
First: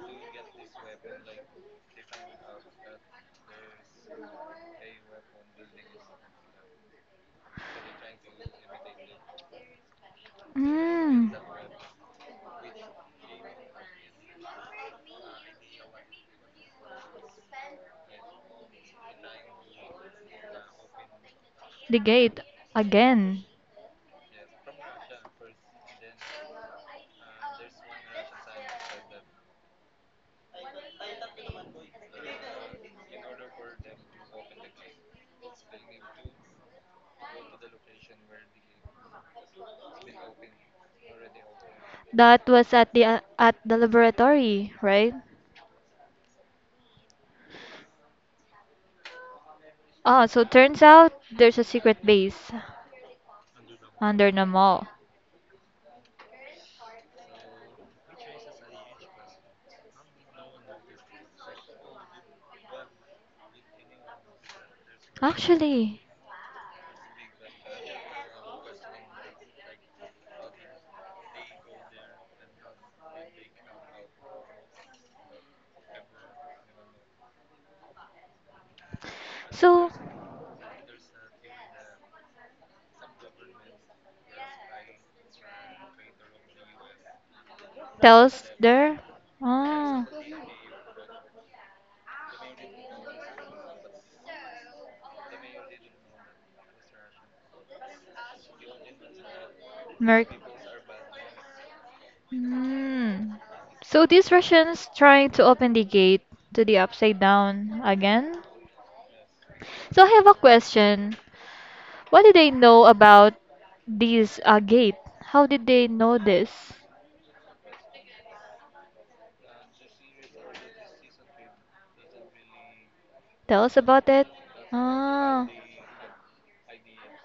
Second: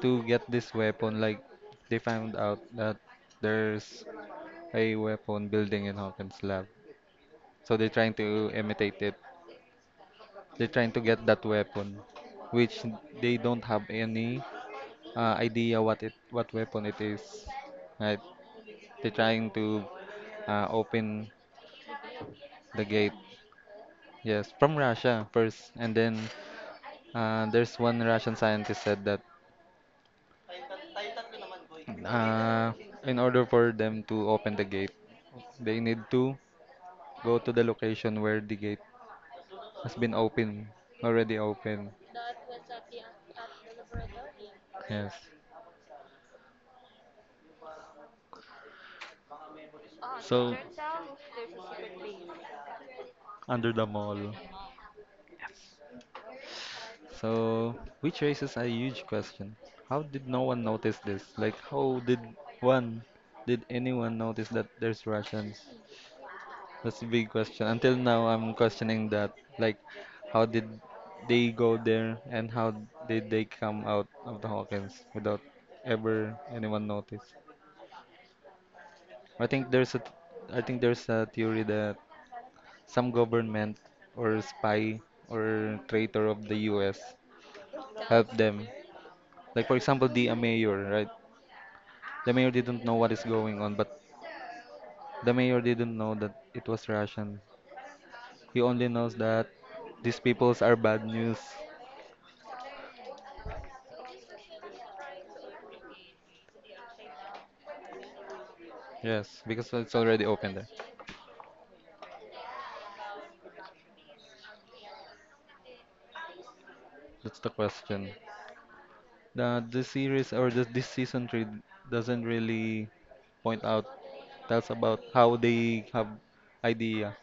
to get this weapon. Like they found out that there's a weapon building in Hawkins lab, so they're trying to imitate it. They're trying to get Mm, that weapon, which they don't have any idea what weapon it is. Right? They're trying to open the gate the gate. again. Yes, from Russia first. And then there's one Russian scientist said that uh, in order for them to open the gate, they need to go to the location where the gate has been open, already open. That was at the laboratory, right? Yes. Ah, so So, turns out there's a secret base under the under mall. the mall. So, which raises a huge question. How did no one notice this? Like, how did one, did anyone notice that there's Russians? Actually, That's a big question. Until now, I'm questioning that. Like, how did they go there and how did they come out of the Hawkins without ever anyone notice? I think so there's a, I think there's a theory that some government or spy or traitor of the US tells helped them. there. Like for Ah, example, the mayor, right? The mayor didn't know what is going on, but the mayor didn't know that it was Russian. He only knows that these Merc. peoples are bad news. Hmm. So these Russians trying to open the gate to the upside down again. Yes, because it's So I have already a open there. question. What did they know about this gate? How did they know this? That's the question. The series or this season three doesn't really Tell point us out about it. tells about how Ah, they have idea.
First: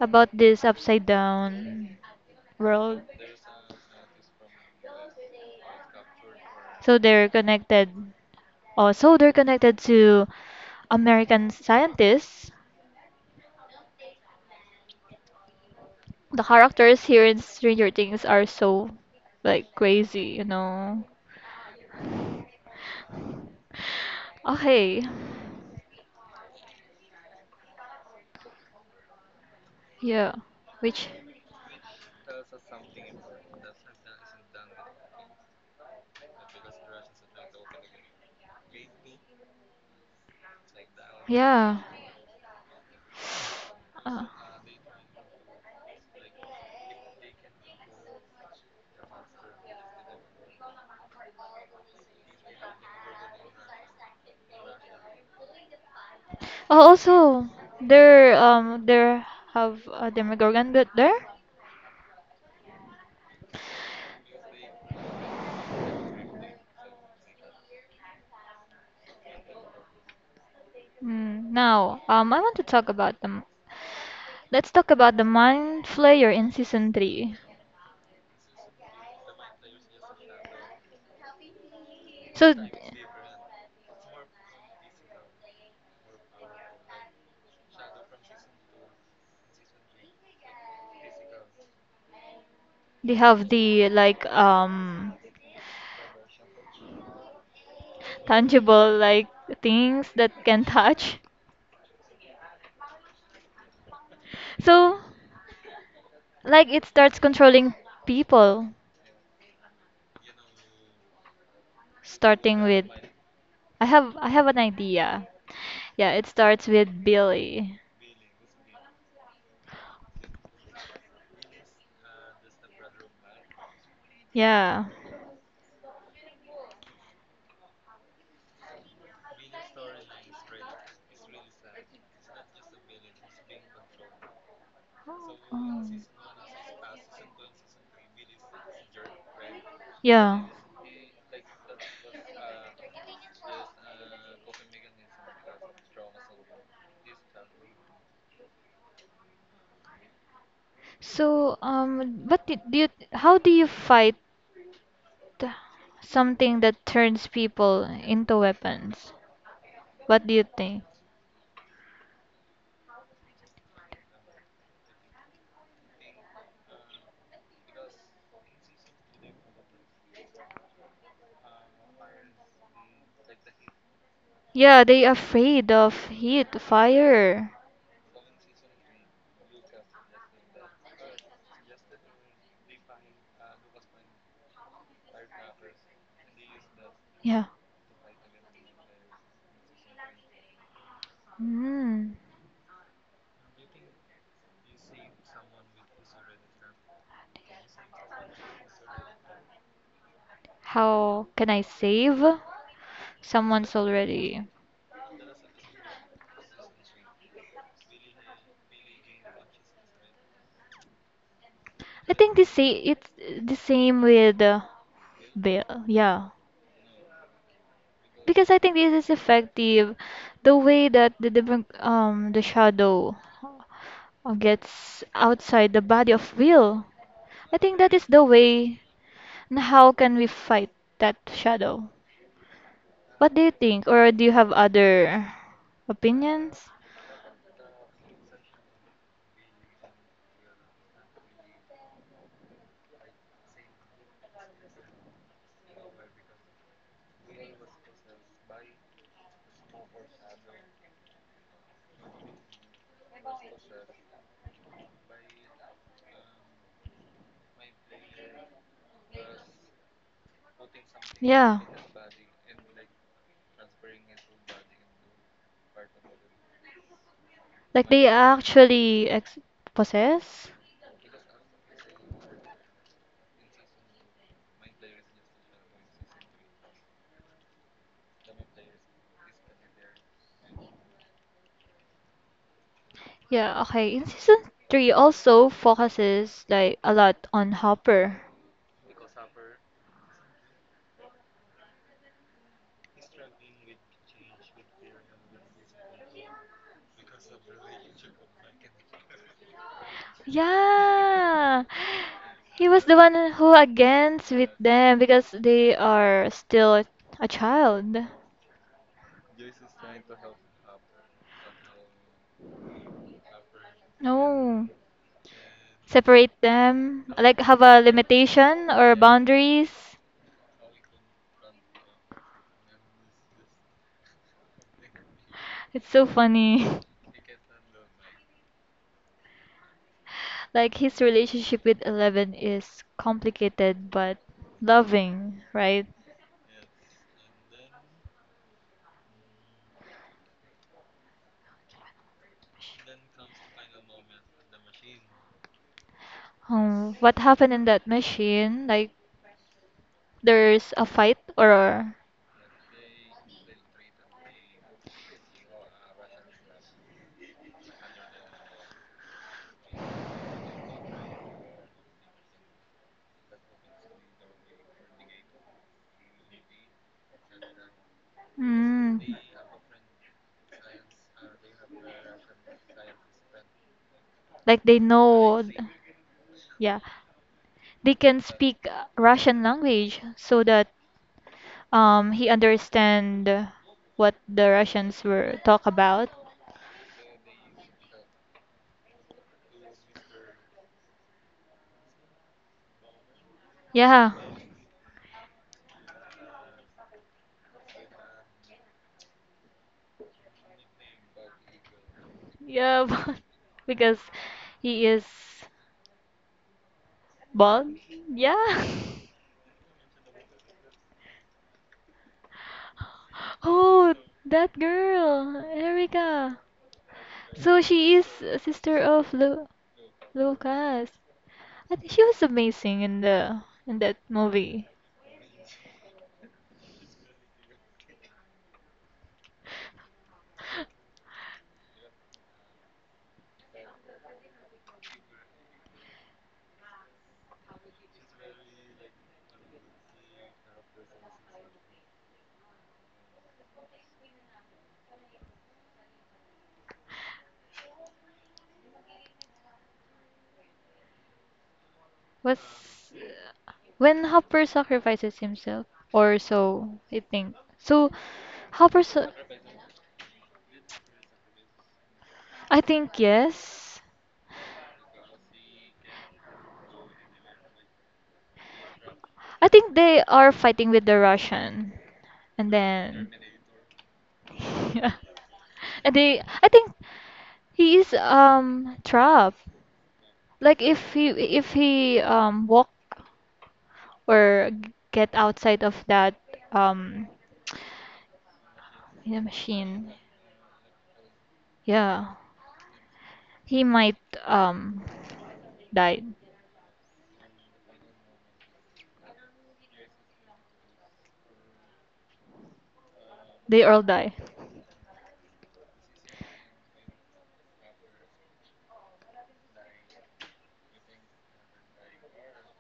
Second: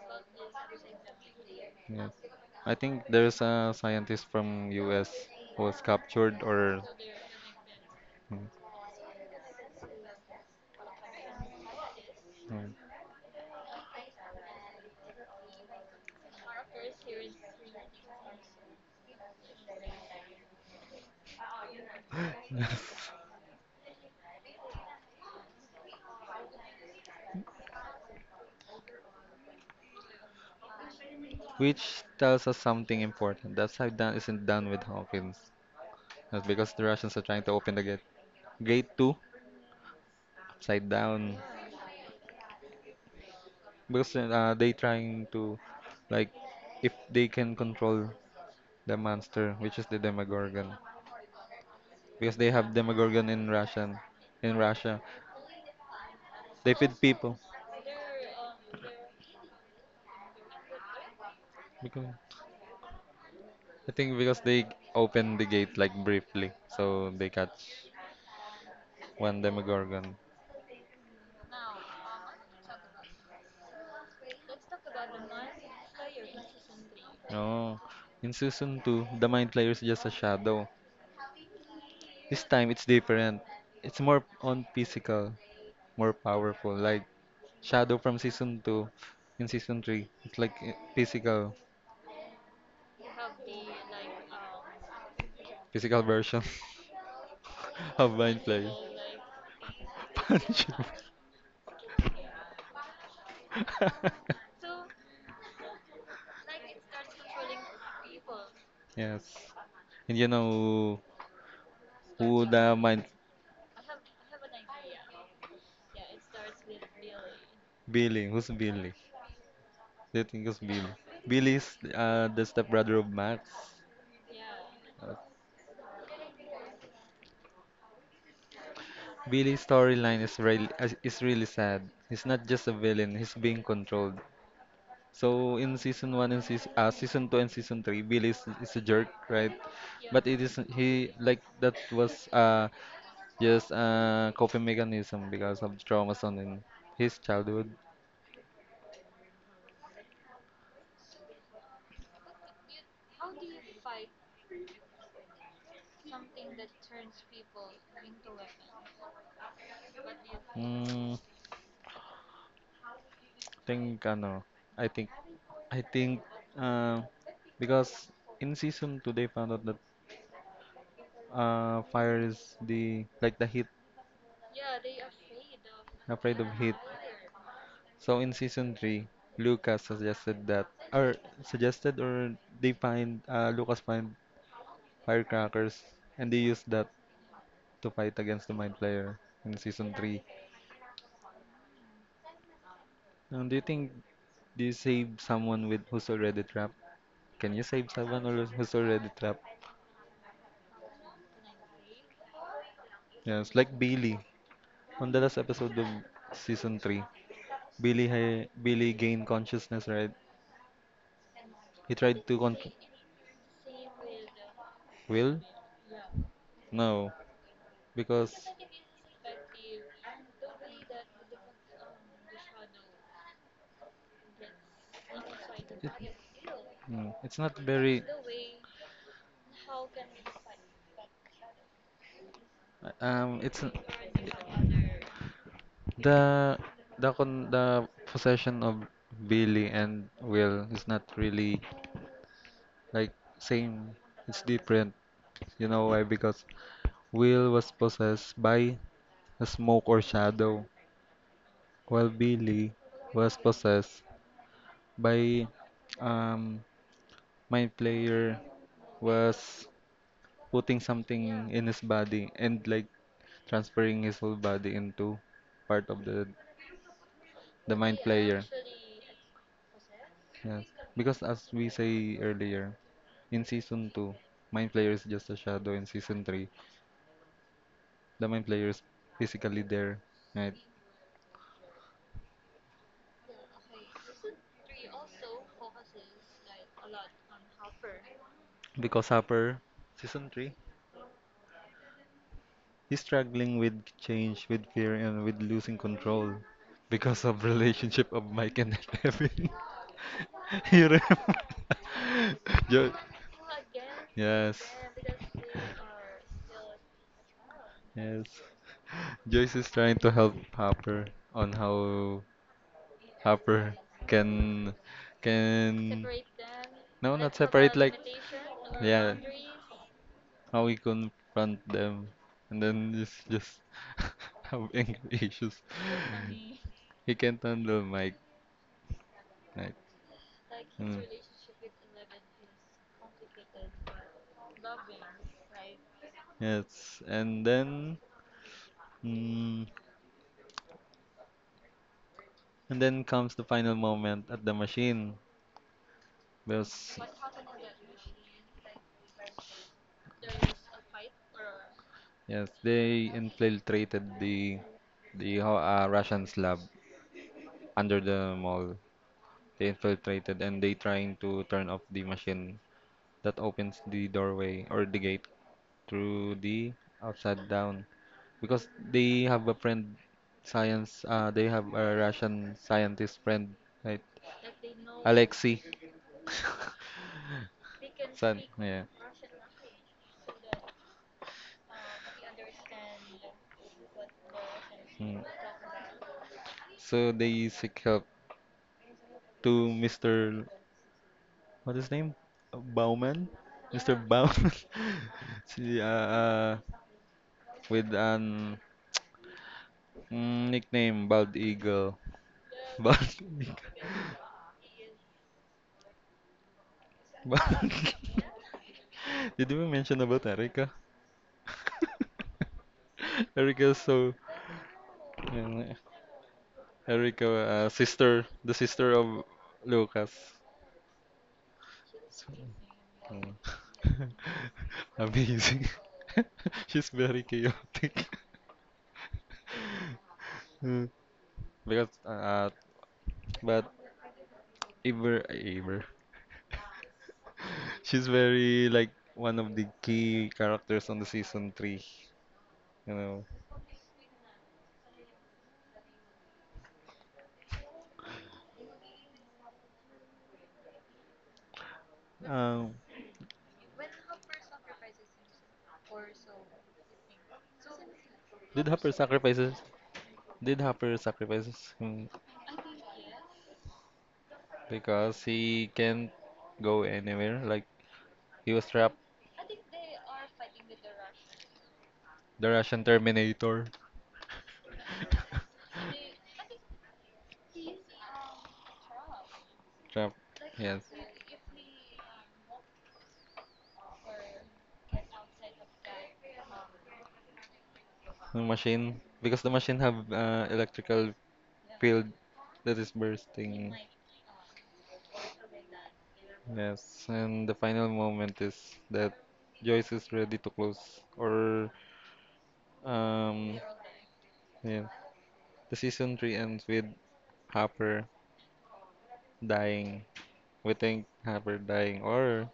about this upside down Yes. I world. think there's a scientist from US who was captured or So they're connected. mm, Oh, so they're connected to American scientists. mm. The characters here in Stranger Things are so like crazy, you know. Yes. Okay. Yeah. Which? Which tells us something important. That Saidan isn't done with Hawkins. That's because the Russians are trying to open the gate. Gate 2, upside down. Yeah. Because Uh, they trying to, like, if they can control the monster, which is the Demogorgon. Because they have Demogorgon in Russian. In Russia, they oh, feed people. also, there have a Demogorgon bit there. Because, I think because they open the gate, like, briefly. So they catch one Demogorgon. Mm, now, I want to talk about them. Let's talk about the Mind Flayer in season three. Oh. In season 2, the Mind Flayer is just a shadow. This So, time it's different. It's more on physical, more powerful. Like shadow from season two, in season three, it's like physical, they have the like physical version of Mind Flayer. tangible like things that can Punchable. touch. So like it starts controlling people, Yes. And you know who starting the with— Mind. I have an idea. Yeah, it starts with Billy. Billy? Who's Billy? Do you think it's Billy? Billy's the stepbrother of Max. Yeah. Uh, Billy's storyline is really sad. He's not just a villain. He's being controlled. So in Um, season one and season two and season three, Billy is a jerk, right? But yeah. it is he like that was just a coping mechanism because of traumas on in his childhood. So but do, do you how do you fight something that turns people into weapons? What do you think? Mm, think ano, I think I think uh, because in season two they found out that fire is the like the heat, Yeah, they afraid of afraid of heat, heat. fire. So in season three, Lucas suggested that, or suggested, or they find Lucas find firecrackers, and they use that Yeah. to fight against the mind player in season three. Hmm. Now, do you save someone with who's already trapped? Can you save someone or who's already trapped? How can I save? Yes, Someone's like Billy. already. On the last episode of season three, Billy gained consciousness, right? He I tried think to they say it's the same with will? Bill. Yeah. No, because Because I think this is effective, the way that the shadow gets outside the body of Will. It's I not think that very is the way. And how can we fight that shadow? What do um you it's n- think? Or do you have other the opinions? the con the possession of Billy and Will is not really like same. It's different. You know why? Because Will was possessed by a smoke or shadow, while Billy was possessed by um my player was putting something Yeah. in his body and like transferring his whole body into part of the Like main they Player. actually ex possess? Yes. Because as we say earlier, in season 2, main Player is just a shadow. In season 3, the main Player is physically there, right? Yeah, okay. In season 3 also focuses like a lot on Hopper. Because Hopper, season 3, he's struggling with change, with fear, and with losing control because of relationship of Mike and Evan. You remember? Yeah. He was Jo- the one who against with yes, them because they are still a child. yes. Joyce is trying to help Hopper on how Harper No. can can Separate them. no not Like have separate a like limitation or yeah boundaries. how we confront them, and then it's just have anger issues. It's so funny. He can't handle my like Like his mm, relationship with Eleven is complicated but loving, right? yes and then mm, and then comes the final moment at the machine because What happened in that machine? Like there's a fight or— yes they infiltrated the Russians lab under the mall. They infiltrated and they trying to turn off the machine that opens the doorway or the gate through the upside down because mm, they have a friend science they have a Russian scientist friend, right? like they know, Alexei yeah, they can son, speak yeah. Russian language so that he understand what the Russians Mm. were talk about. So they seek help to Mr., what is his name, Bauman. Mr. Yeah, Bauman See, with an nickname Bald Eagle. yeah, Bald but Eagle. because he is bald. Bald. Yeah. Did we mention about Erica? Erica, Oh, so that girl, yeah, Erica. Erica, So she is sister, a the sister sister of of Lu Lucas. Lucas. I think she was amazing in Mm. the in that movie. Amazing. She's very chaotic. Mm. because but Iver Iver. She's very like one of the key characters on the season 3, you know. Was Um when Hopper sacrifices himself, or so I think. Did Hopper, Hopper sa- sacrifices? Did Hopper sacrifices him I think yes. because he can't go anywhere? Like he was trapped. I think they are fighting with the Russian, The and Russian then Terminator. yeah, and they. I think he is trapped. Trapped. Like Yes. if he walk or get outside of that um The machine. yeah, Because the machine machine, have electrical field yeah. that is He bursting. might um die. Yes. And the final moment is that Joyce is ready to close. Or They um all die. yeah. The season three ends with Hopper dying. We think Hopper dying or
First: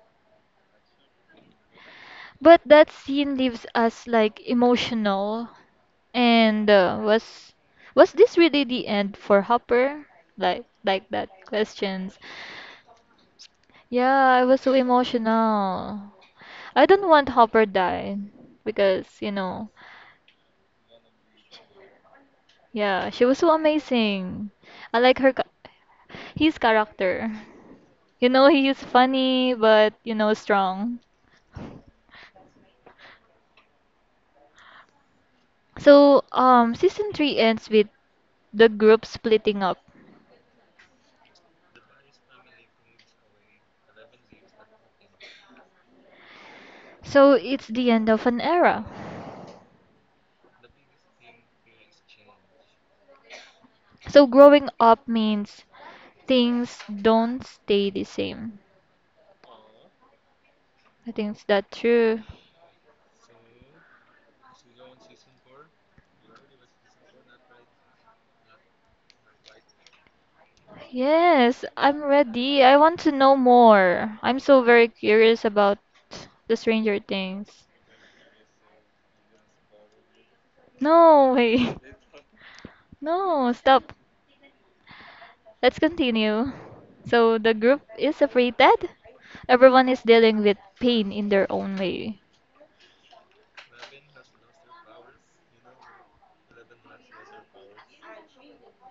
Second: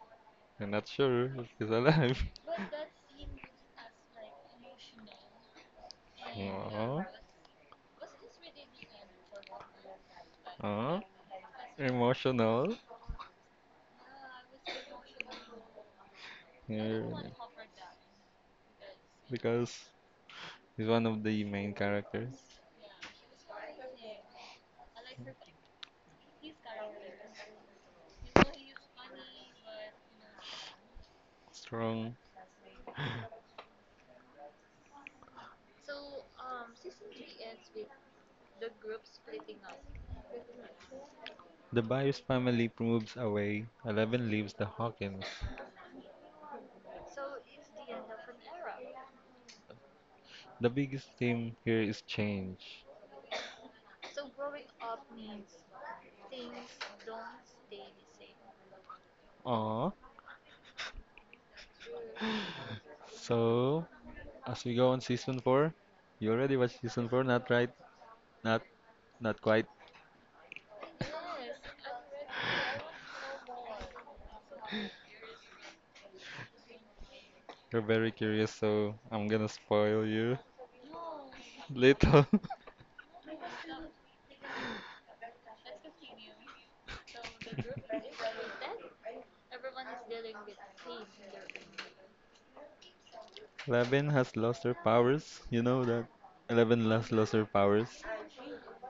I'm not sure if he's alive. But that scene leaves us like emotional, and Aww, was this really the end for Hopper? Like aww, like that questions. emotional. Yeah, I was so emotional. I Yeah, don't want Hopper die because, you know, because he's one of the main characters. yeah, she was so amazing. I like his character. You know, he is funny but strong. Strong. So, season 3 ends with the group splitting up. The Bios family moves away. Eleven leaves the Hawkins. So, it's the end of an era. The biggest theme here is change. So, growing up means things don't stay the same. Aww. I think is that true. So, as we go on season four, you already watched season four, not right? Not, not quite. Yes, I'm ready. I want to know more. I'm so very curious about the Stranger Things. You're very curious, so I'm gonna spoil you No way. little. No, stop. Let's continue. So the group is separated. Everyone is dealing with pain in their own way. Eleven has lost her powers. You know that. Eleven has lost her powers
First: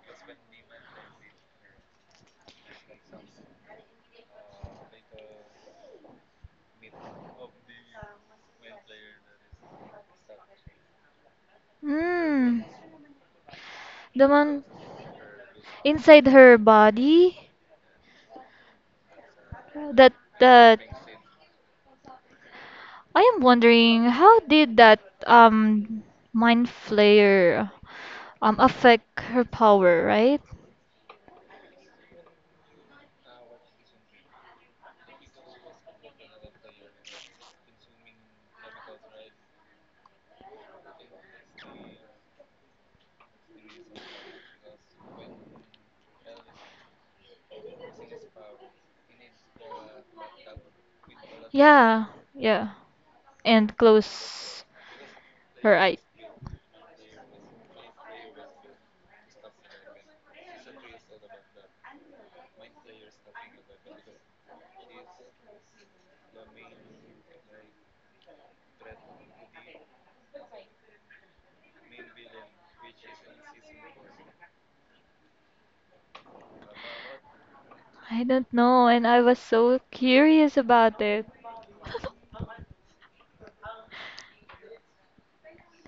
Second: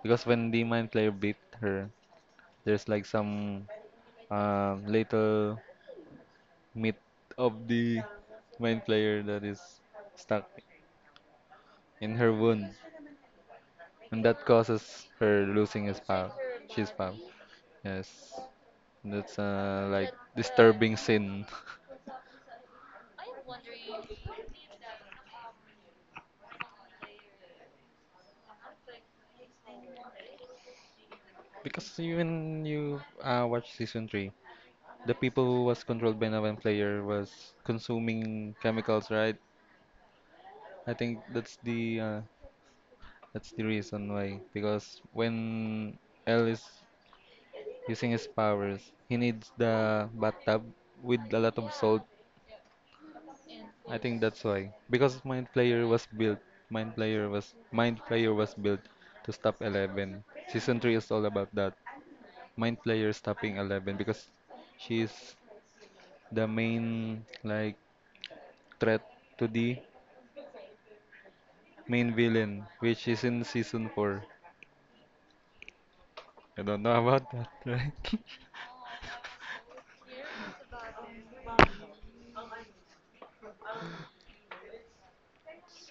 because when the mind player beat her, there's like some little meat of the mind player that is stuck in her Hmm. wound, and The that one causes her losing his inside power. her She's power. body— Yes, that's like that that disturbing sin. I am wondering how did that um mind flayer affect her power, right? Because even you watch season three, the people who was controlled by Navan player was consuming chemicals, right? I think that's the reason why because when L is using his powers, he needs the bathtub with a lot of salt. Yeah, yeah. And I think that's close why because Mind her Flayer eyes. was built. Mind Flayer was built to stop Eleven. Season three is all about that. Mind Flayer stopping Eleven because she's the main like threat to the main villain, which is in season four. I don't know about that, right? I don't know, and I was so curious about it. I don't know.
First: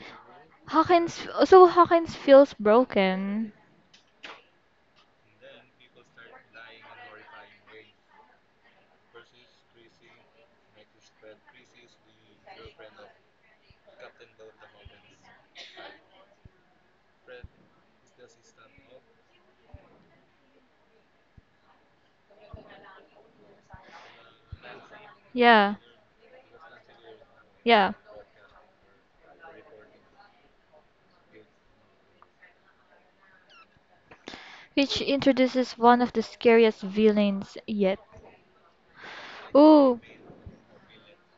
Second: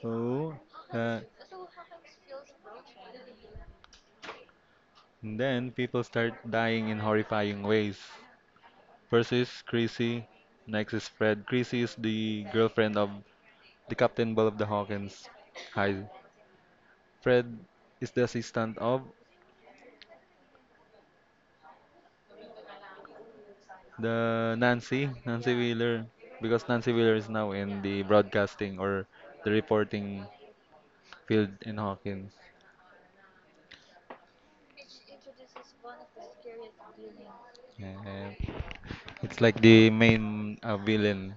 So uh, Hawkins feels broken. then people start dying in horrifying ways. First is Chrissy, next is Fred. Chrissy is the girlfriend of the Captain Ball of the Hawkins. Hi. Fred is the assistant of Nancy Yeah, Wheeler, because Nancy Wheeler is now in yeah. the broadcasting or the reporting field in Hawkins. Which introduces one of the scariest villains yet. Yeah, it's like the Ooh, main villain,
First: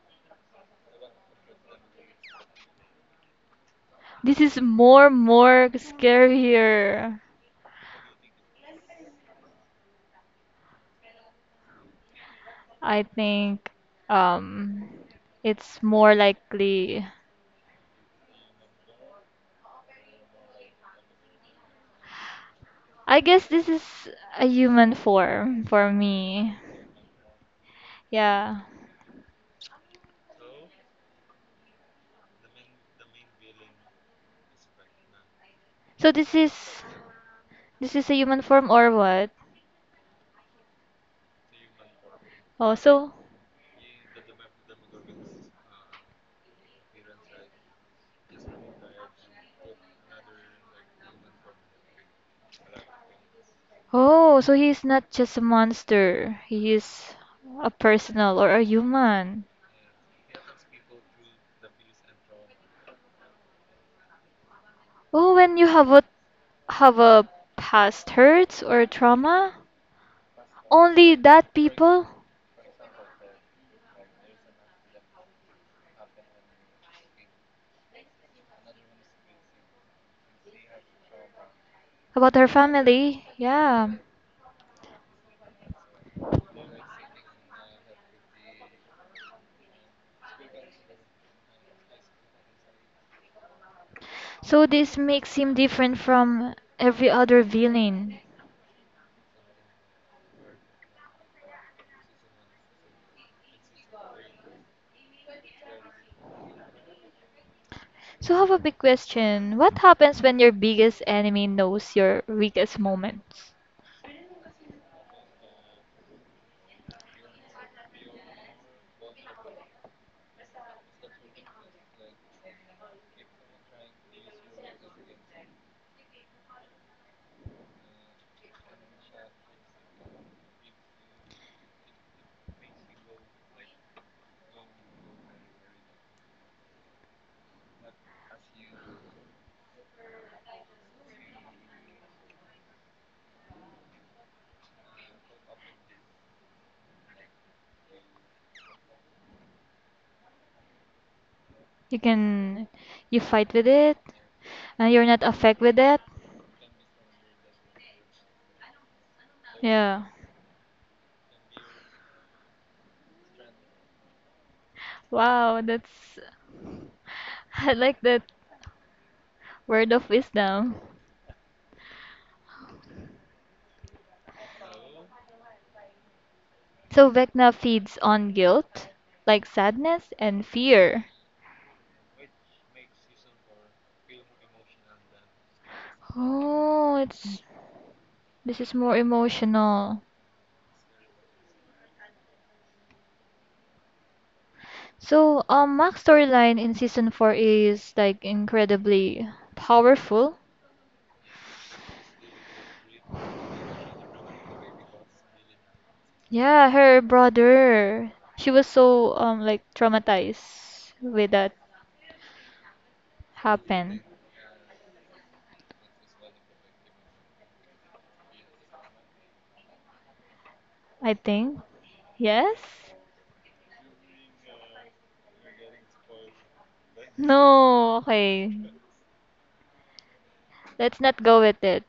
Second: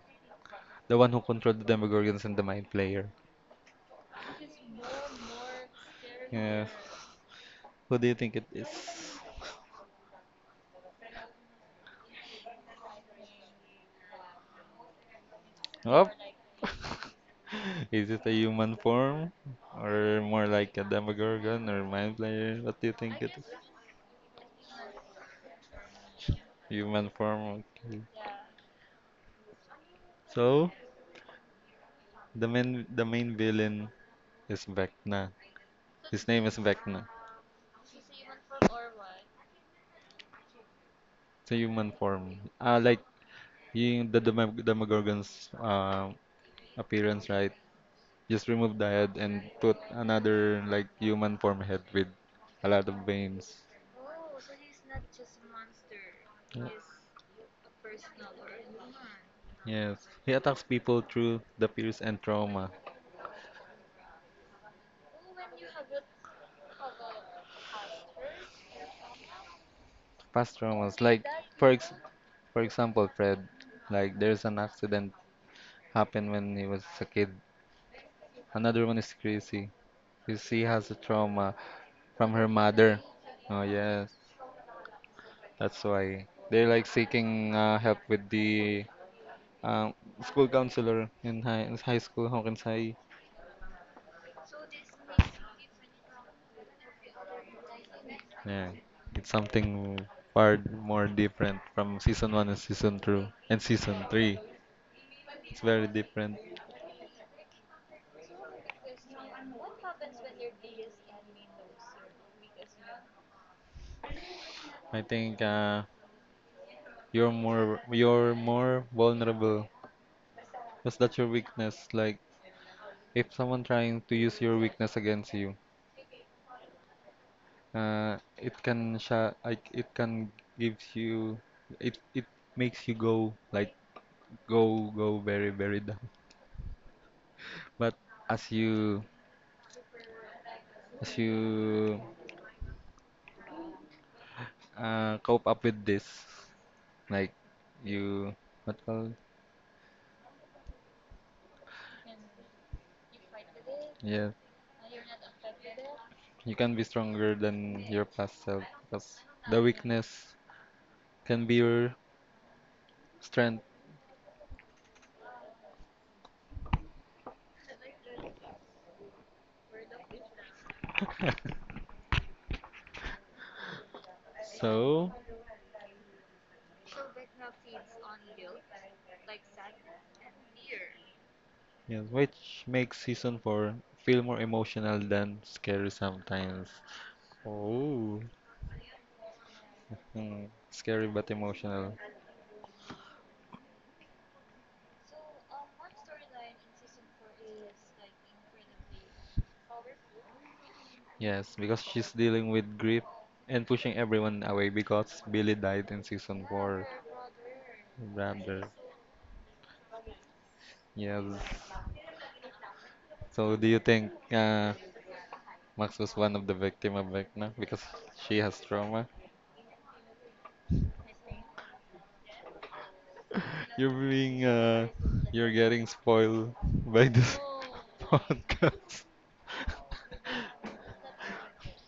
the one who controlled the Demogorgons and the Mind Flayer. this is more Yes. scarier. Who do you think it is? I think, um, it's Oh, more likely. is it a human form or more like a demogorgon or mind player? What do you I think it guess is? this is a human form for me. Human form. Okay. Yeah. So the main villain is Vecna. So His this name is is. Vecna. This is a human form or what? It's a human form. Oh, Like so yung the demogorgon's appearance, right? Just remove the head and put another like human form head with a lot of veins. oh, so he's not just a monster. He is a personal or a human. Yes, he attacks people through the fears and trauma, Oh, when you have a past hurts or trauma, past traumas. only Like that for ex people for example, Fred, like there's an accident happened when he was a kid. Another one is Chrissy. Chrissy has a trauma from about her her mother. family. Oh Yeah. yes, that's why they're like seeking help with the um, school counselor in high school Hokkensai. So this makes him different from every other villain. Yeah, it's something far more different from season one and season two and season three. It's very different. So, I have a big question. What happens when your biggest enemy knows your weakest moments? I think you're more vulnerable because that's your weakness. Like if someone trying to use your weakness against you, it can sha like it can gives you it it makes you go like go go very very down. But as you as you cope up with this, like you what call You can, you fight with it, yeah and you're not affected with it. you can be stronger than your past self because the Yeah. weakness can be your strength. Wow, I like that word of wisdom. So, So, Vecna feeds on guilt, like sadness and fear. yes, which makes season four feel more emotional than scary sometimes. Oh, it's Oh, this is more emotional. Scary but emotional. So, Mac's storyline in season 4 is like incredibly powerful. Yes, because she's dealing with grief and pushing everyone away because Billy died in season Yeah, four. her brother. She Rather, was so like traumatized yes. with that So, do you happen. think Max was one of the victim of Vecna because she has trauma? I think. Yes? You're being uh, you're getting spoiled by this No, okay. podcast. Let's not go with it.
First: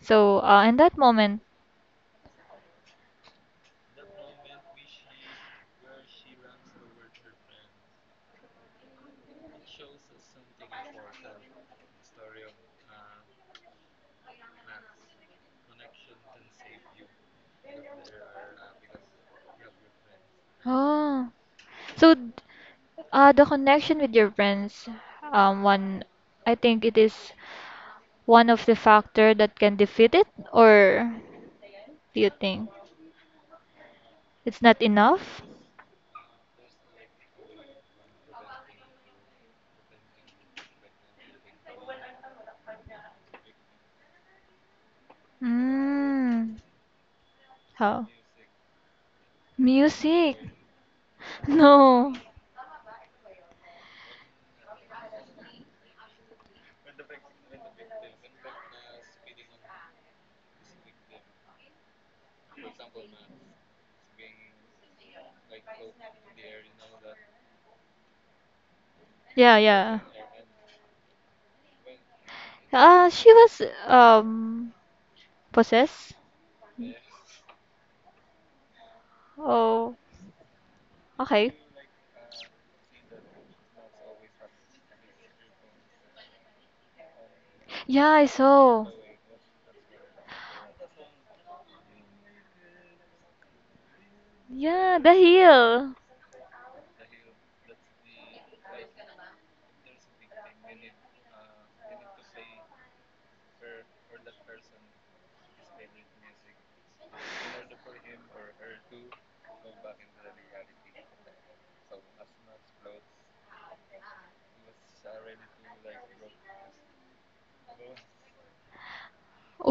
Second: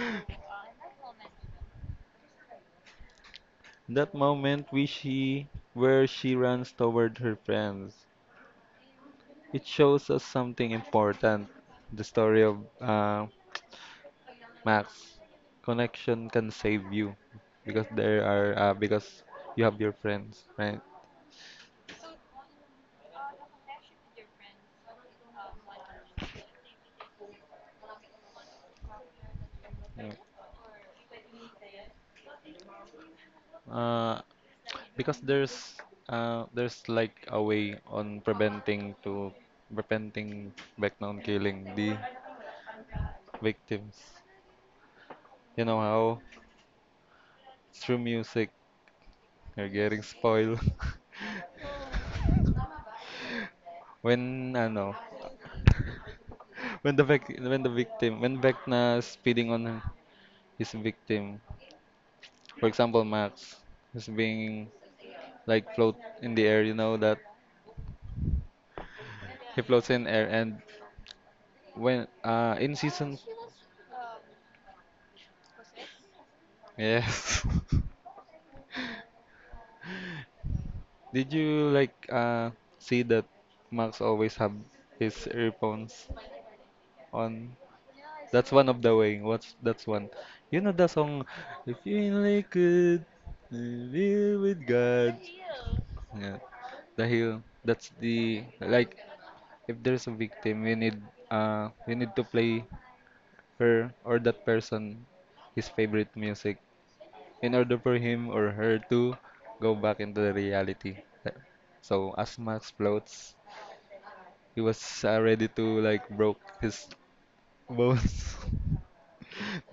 So, in that moment, That moment, where she runs toward her friends, it shows us something important. The story of Max. Connection can save you because there are because you have your friends, right? oh, so d- the connection with your friends, one, I think it is one of the factor that can Yeah. defeat it, or do you think Uh, it's not because enough? There's like a way on preventing background killing the victims. You know how, Mm, through how? music. You're getting Music? spoiled. No. When ano, when when Vecna's feeding on his victim, for example, Max is being like float in the air, you know that Yeah, he floats yeah. in air, and when in season, She was um possessed. yes. Oh, Did okay. you like see that Max always have his earphones on? Yeah, I That's one of saw. the way. What's that's one. You know the song "If you only could live with Yeah, the God". heel. Yeah, the hero. That's the like if there's a victim, we need to play her or that person his favorite music in order for him or her to go back into the reality. Uh, So as Max floats, he was ready to like broke his bones.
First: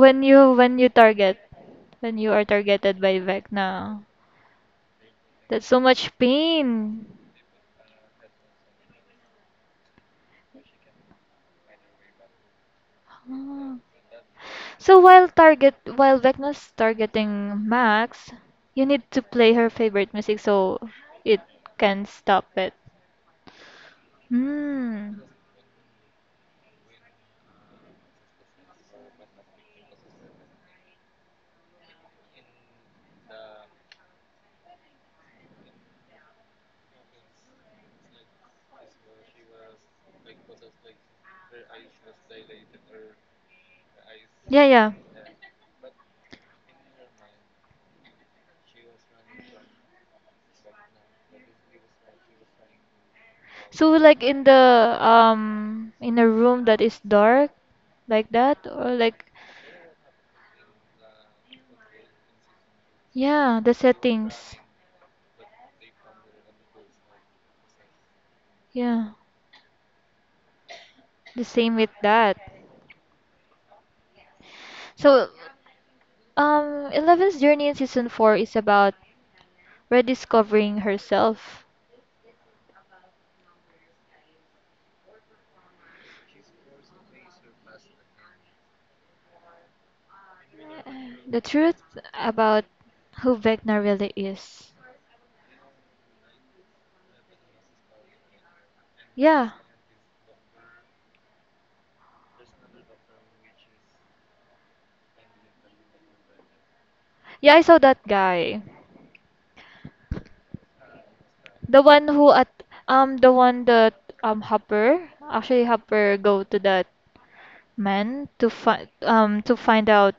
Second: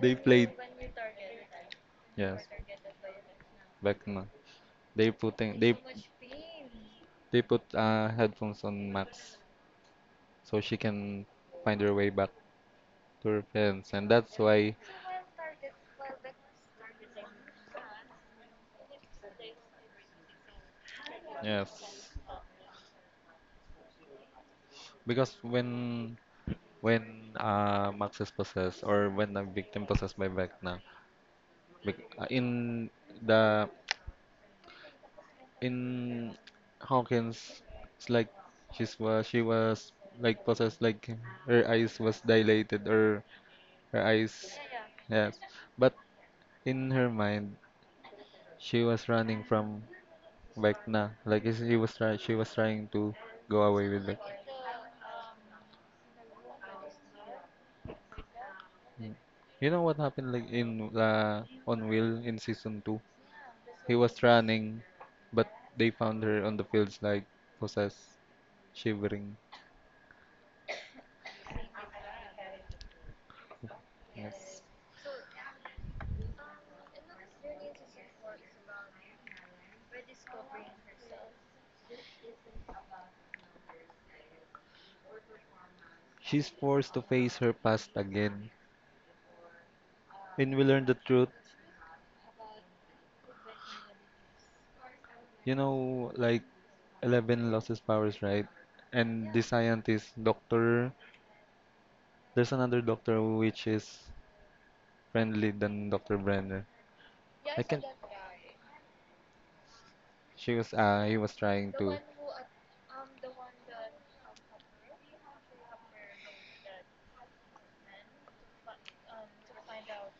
They played, you when you target, when you are yes, targeted by Vecna. Beckman. They putting That's they so much pain. they put headphones on Max so she can find her way back. To your, Ah. and that's why So while Vecna's targeting Max, you need to play her favorite music so it yes, can stop it. Hmm. because when Max is possessed or when a victim possessed by Vecna, in the in Hawkins, it's like she was like possessed, like her eyes was dilated or her eyes, Yeah, yeah. yes, but in her mind she was running from Vecna, he was try she was trying to go away So with it. like in the in a room that is dark like that, or Mm. like— You know what happened like in on Will in season two? yeah, the He was settings. running, but they found her on the fields like possessed, Yeah. shivering. The same with that. Yes. So Eleven's journey in season 4 is about rediscovering herself. She's forced to face her past again. When we learn the truth, The truth about who Vecna really is. you know, like Eleven lost his powers, right? And the Yeah. scientist, Doctor, there's another doctor which is friendly than Doctor Brenner. Yeah, I I saw can't. that guy. He was trying The to. one who at the one that Hopper, actually, Hopper go to that man to find to find out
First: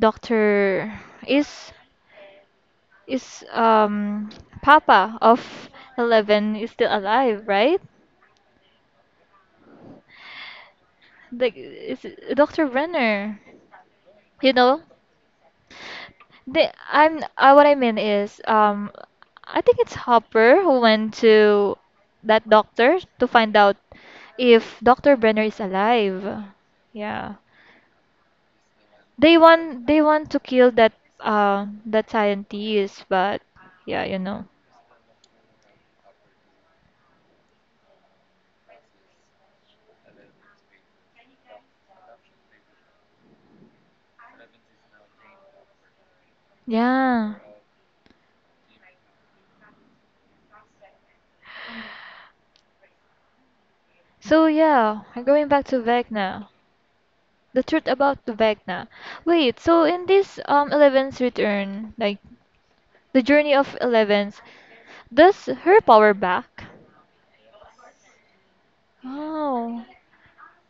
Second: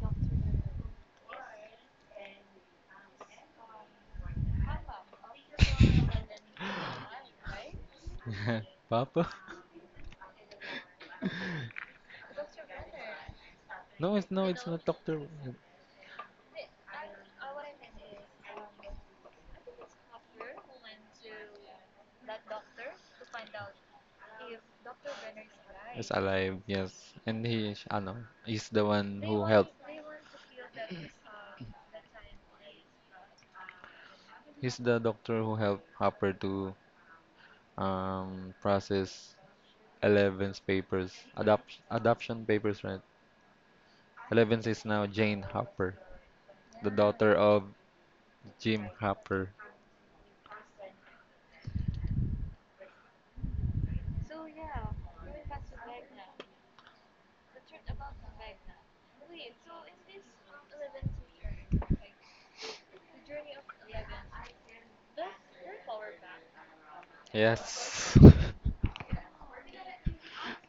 Doctor— is. is Papa of Eleven is still alive, right? Papa? Like Dr. Brenner. No, You it's know, not Doctor. Wu. the I'm what I mean is I think it's Hopper who went to that doctor to find out if Dr. Brenner is He's alive. alive, yes, Yeah. and he's the one They who helped. want they want to kill that scientist, but yeah, you know. He's the doctor who helped Hopper to process Eleven's papers, adoption papers, right? Eleven's is now Jane Hopper, the Yeah. daughter of Jim Hopper. So yeah, going back to Vecna, the truth about the Vecna. Wait, so in this Eleven's return, like the journey of Eleven's, does her power back? Yes. Oh,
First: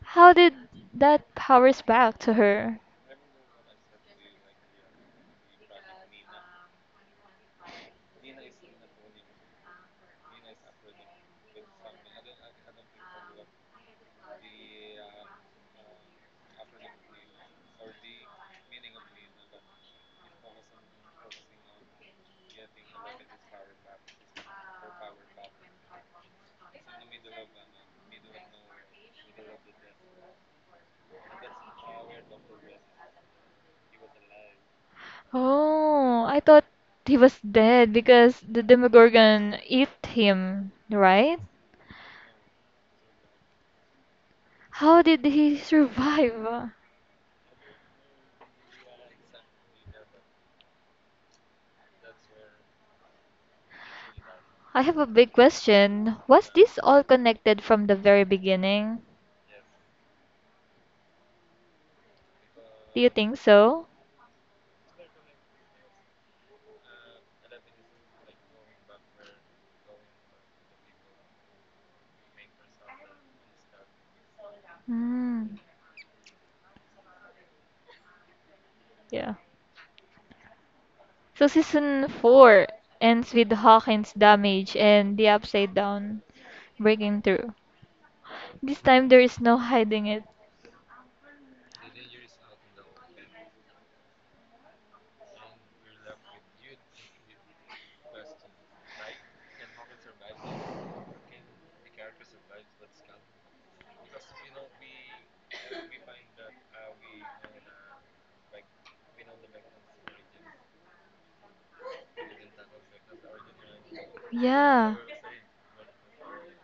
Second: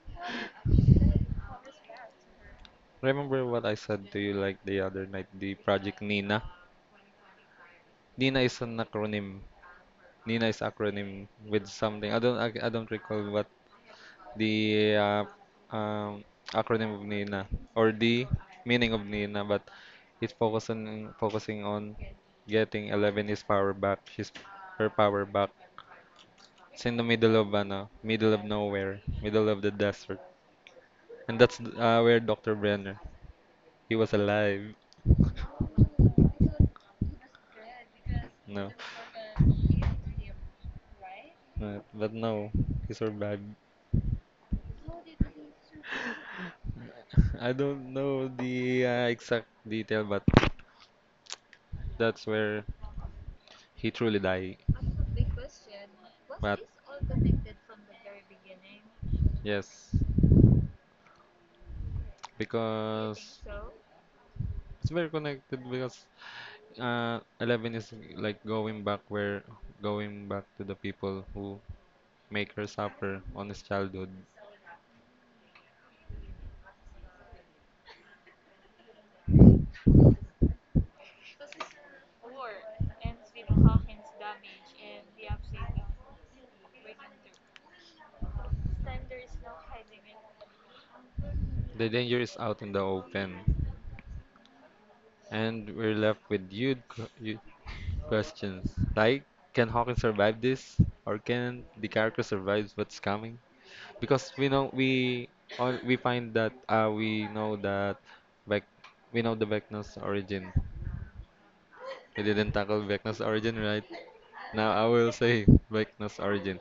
how did that powers back to her? Remember what I said to you like the other night, the Project Nina? Nina is an acronym. Nina is acronym with something. I don't recall what the um, acronym of Nina or the meaning of Nina, but it's focusing on getting 11 is power back. She's her power back. It's in the middle of nowhere, middle of the desert, and that's where Dr. Brenner. He was alive. Oh, I thought he was dead because the No, Demogorgon eat him, right? but no, he survived. How did he survive? I don't know the exact detail, but that's where he truly died. I have a big question. Was But this all connected from the very beginning? yes, Do you think because so? it's very connected because Eleven is like going back to the people who make her suffer on his childhood. Mm, yeah. So season 4 ends with Hawkins' damage and the upside down breaking through. This time there is no hiding it. The danger is out in the open, and we're left with huge questions like, can Hawkins survive this, or can the character survive what's coming? Because we find that Vec we know the Vecna's origin. We didn't tackle Vecna's origin, right? Now I Yeah. will say Vecna's origin.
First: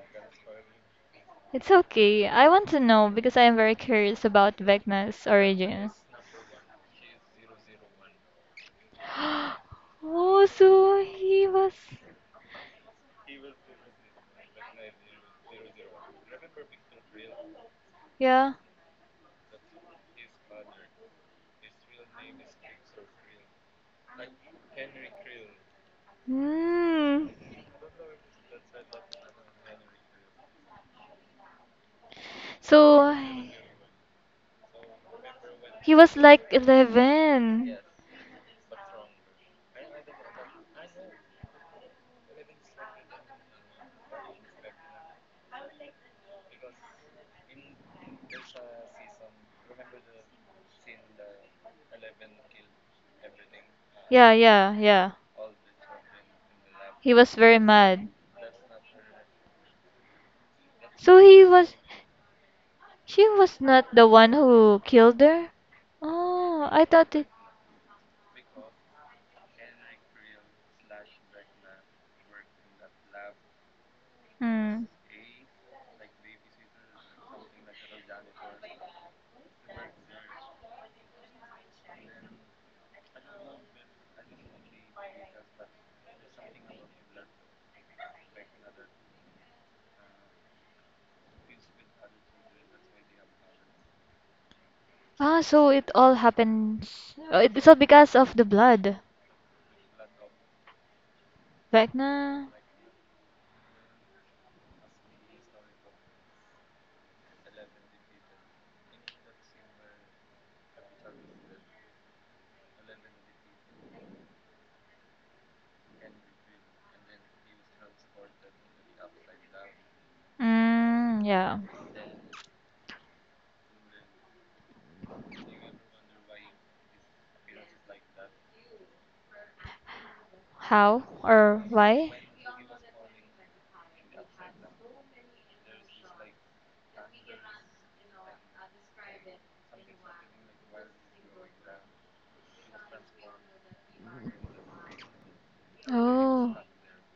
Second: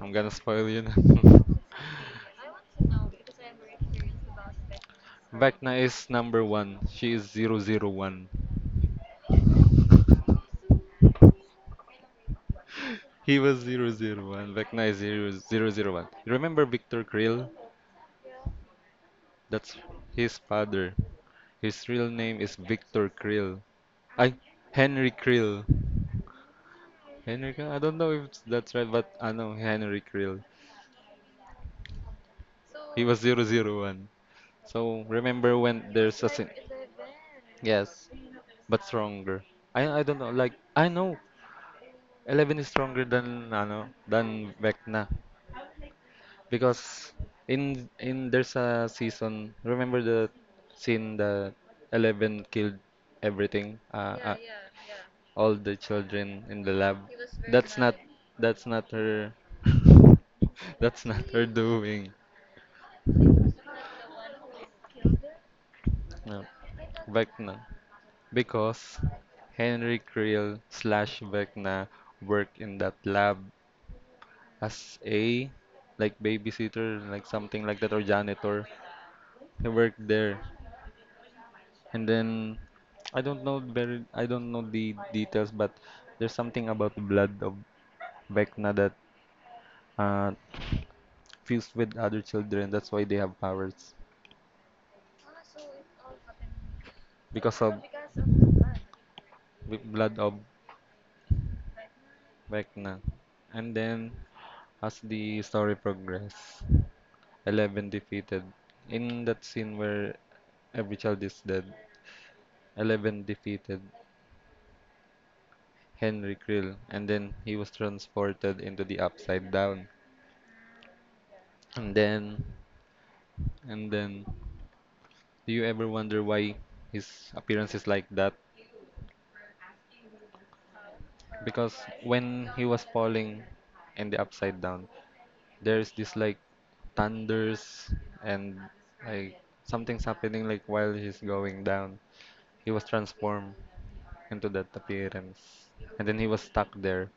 I'm gonna spoil you now. It's okay. I want to know because I am very curious about Vecna's Vecna origins. is number one. She is 001. Oh, so he was. He was 001. Vecna is 0001. You remember Victor Krill? Yeah. That's his father. His real name is Victor Krill. I, Henry Krill. Hmm. Henrik, I don't know if that's right, but I know Henry Krill. He So was 001. So remember when he was there's a like sin? 11. Yes, but stronger. I don't know. Like I know, Eleven is stronger than ano than Vecna. Because in there's a season. Remember the scene that Eleven killed everything, Yeah, yeah, yeah. all the children in the lab. He was very That's not mad. that's not her. That's So not he her was doing. She was not the one who killed her? No. Oh, I thought it. Vecna. Because Henry Creel slash Vecna worked in that lab Hmm. as a like babysitter, like something like that, or janitor. He worked there. And then I don't know the details, but there's something about the blood of Vecna that uh, fused with other children. That's why they have powers Ah, so it all happens. Because It's of all because of the blood. the blood of Vecna. Vecna. And then as the story progressed, Eleven defeated. In that scene where every child is dead, Eleven defeated Henry Krill, and then he was transported into the upside down. Mm, yeah. And then And then, do you ever wonder why his appearance is like that? How or Because why? when he was falling in the upside down, there's this like thunders and like something's happening like while he's going down. He was transformed into that appearance. And then he was Oh. stuck there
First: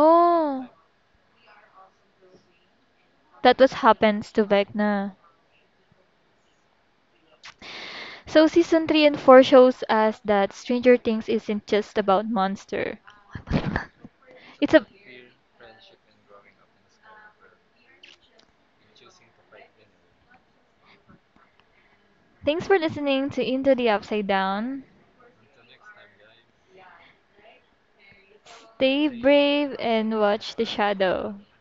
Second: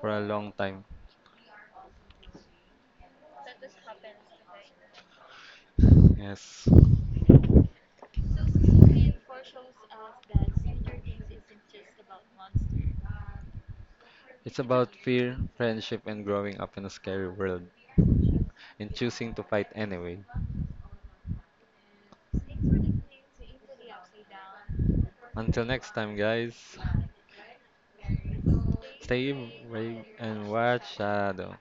for a long time. That was happens to Vecna. Yes. So season 3 and 4 shows us that Stranger Things isn't just about monster. It's It's a about fear, friendship, and growing up in a scary world and choosing to fight anyway. Thanks for listening to Into the Upside Down. Until next time, guys. Stay Stay brave brave and and watch the watch shadow. shadow.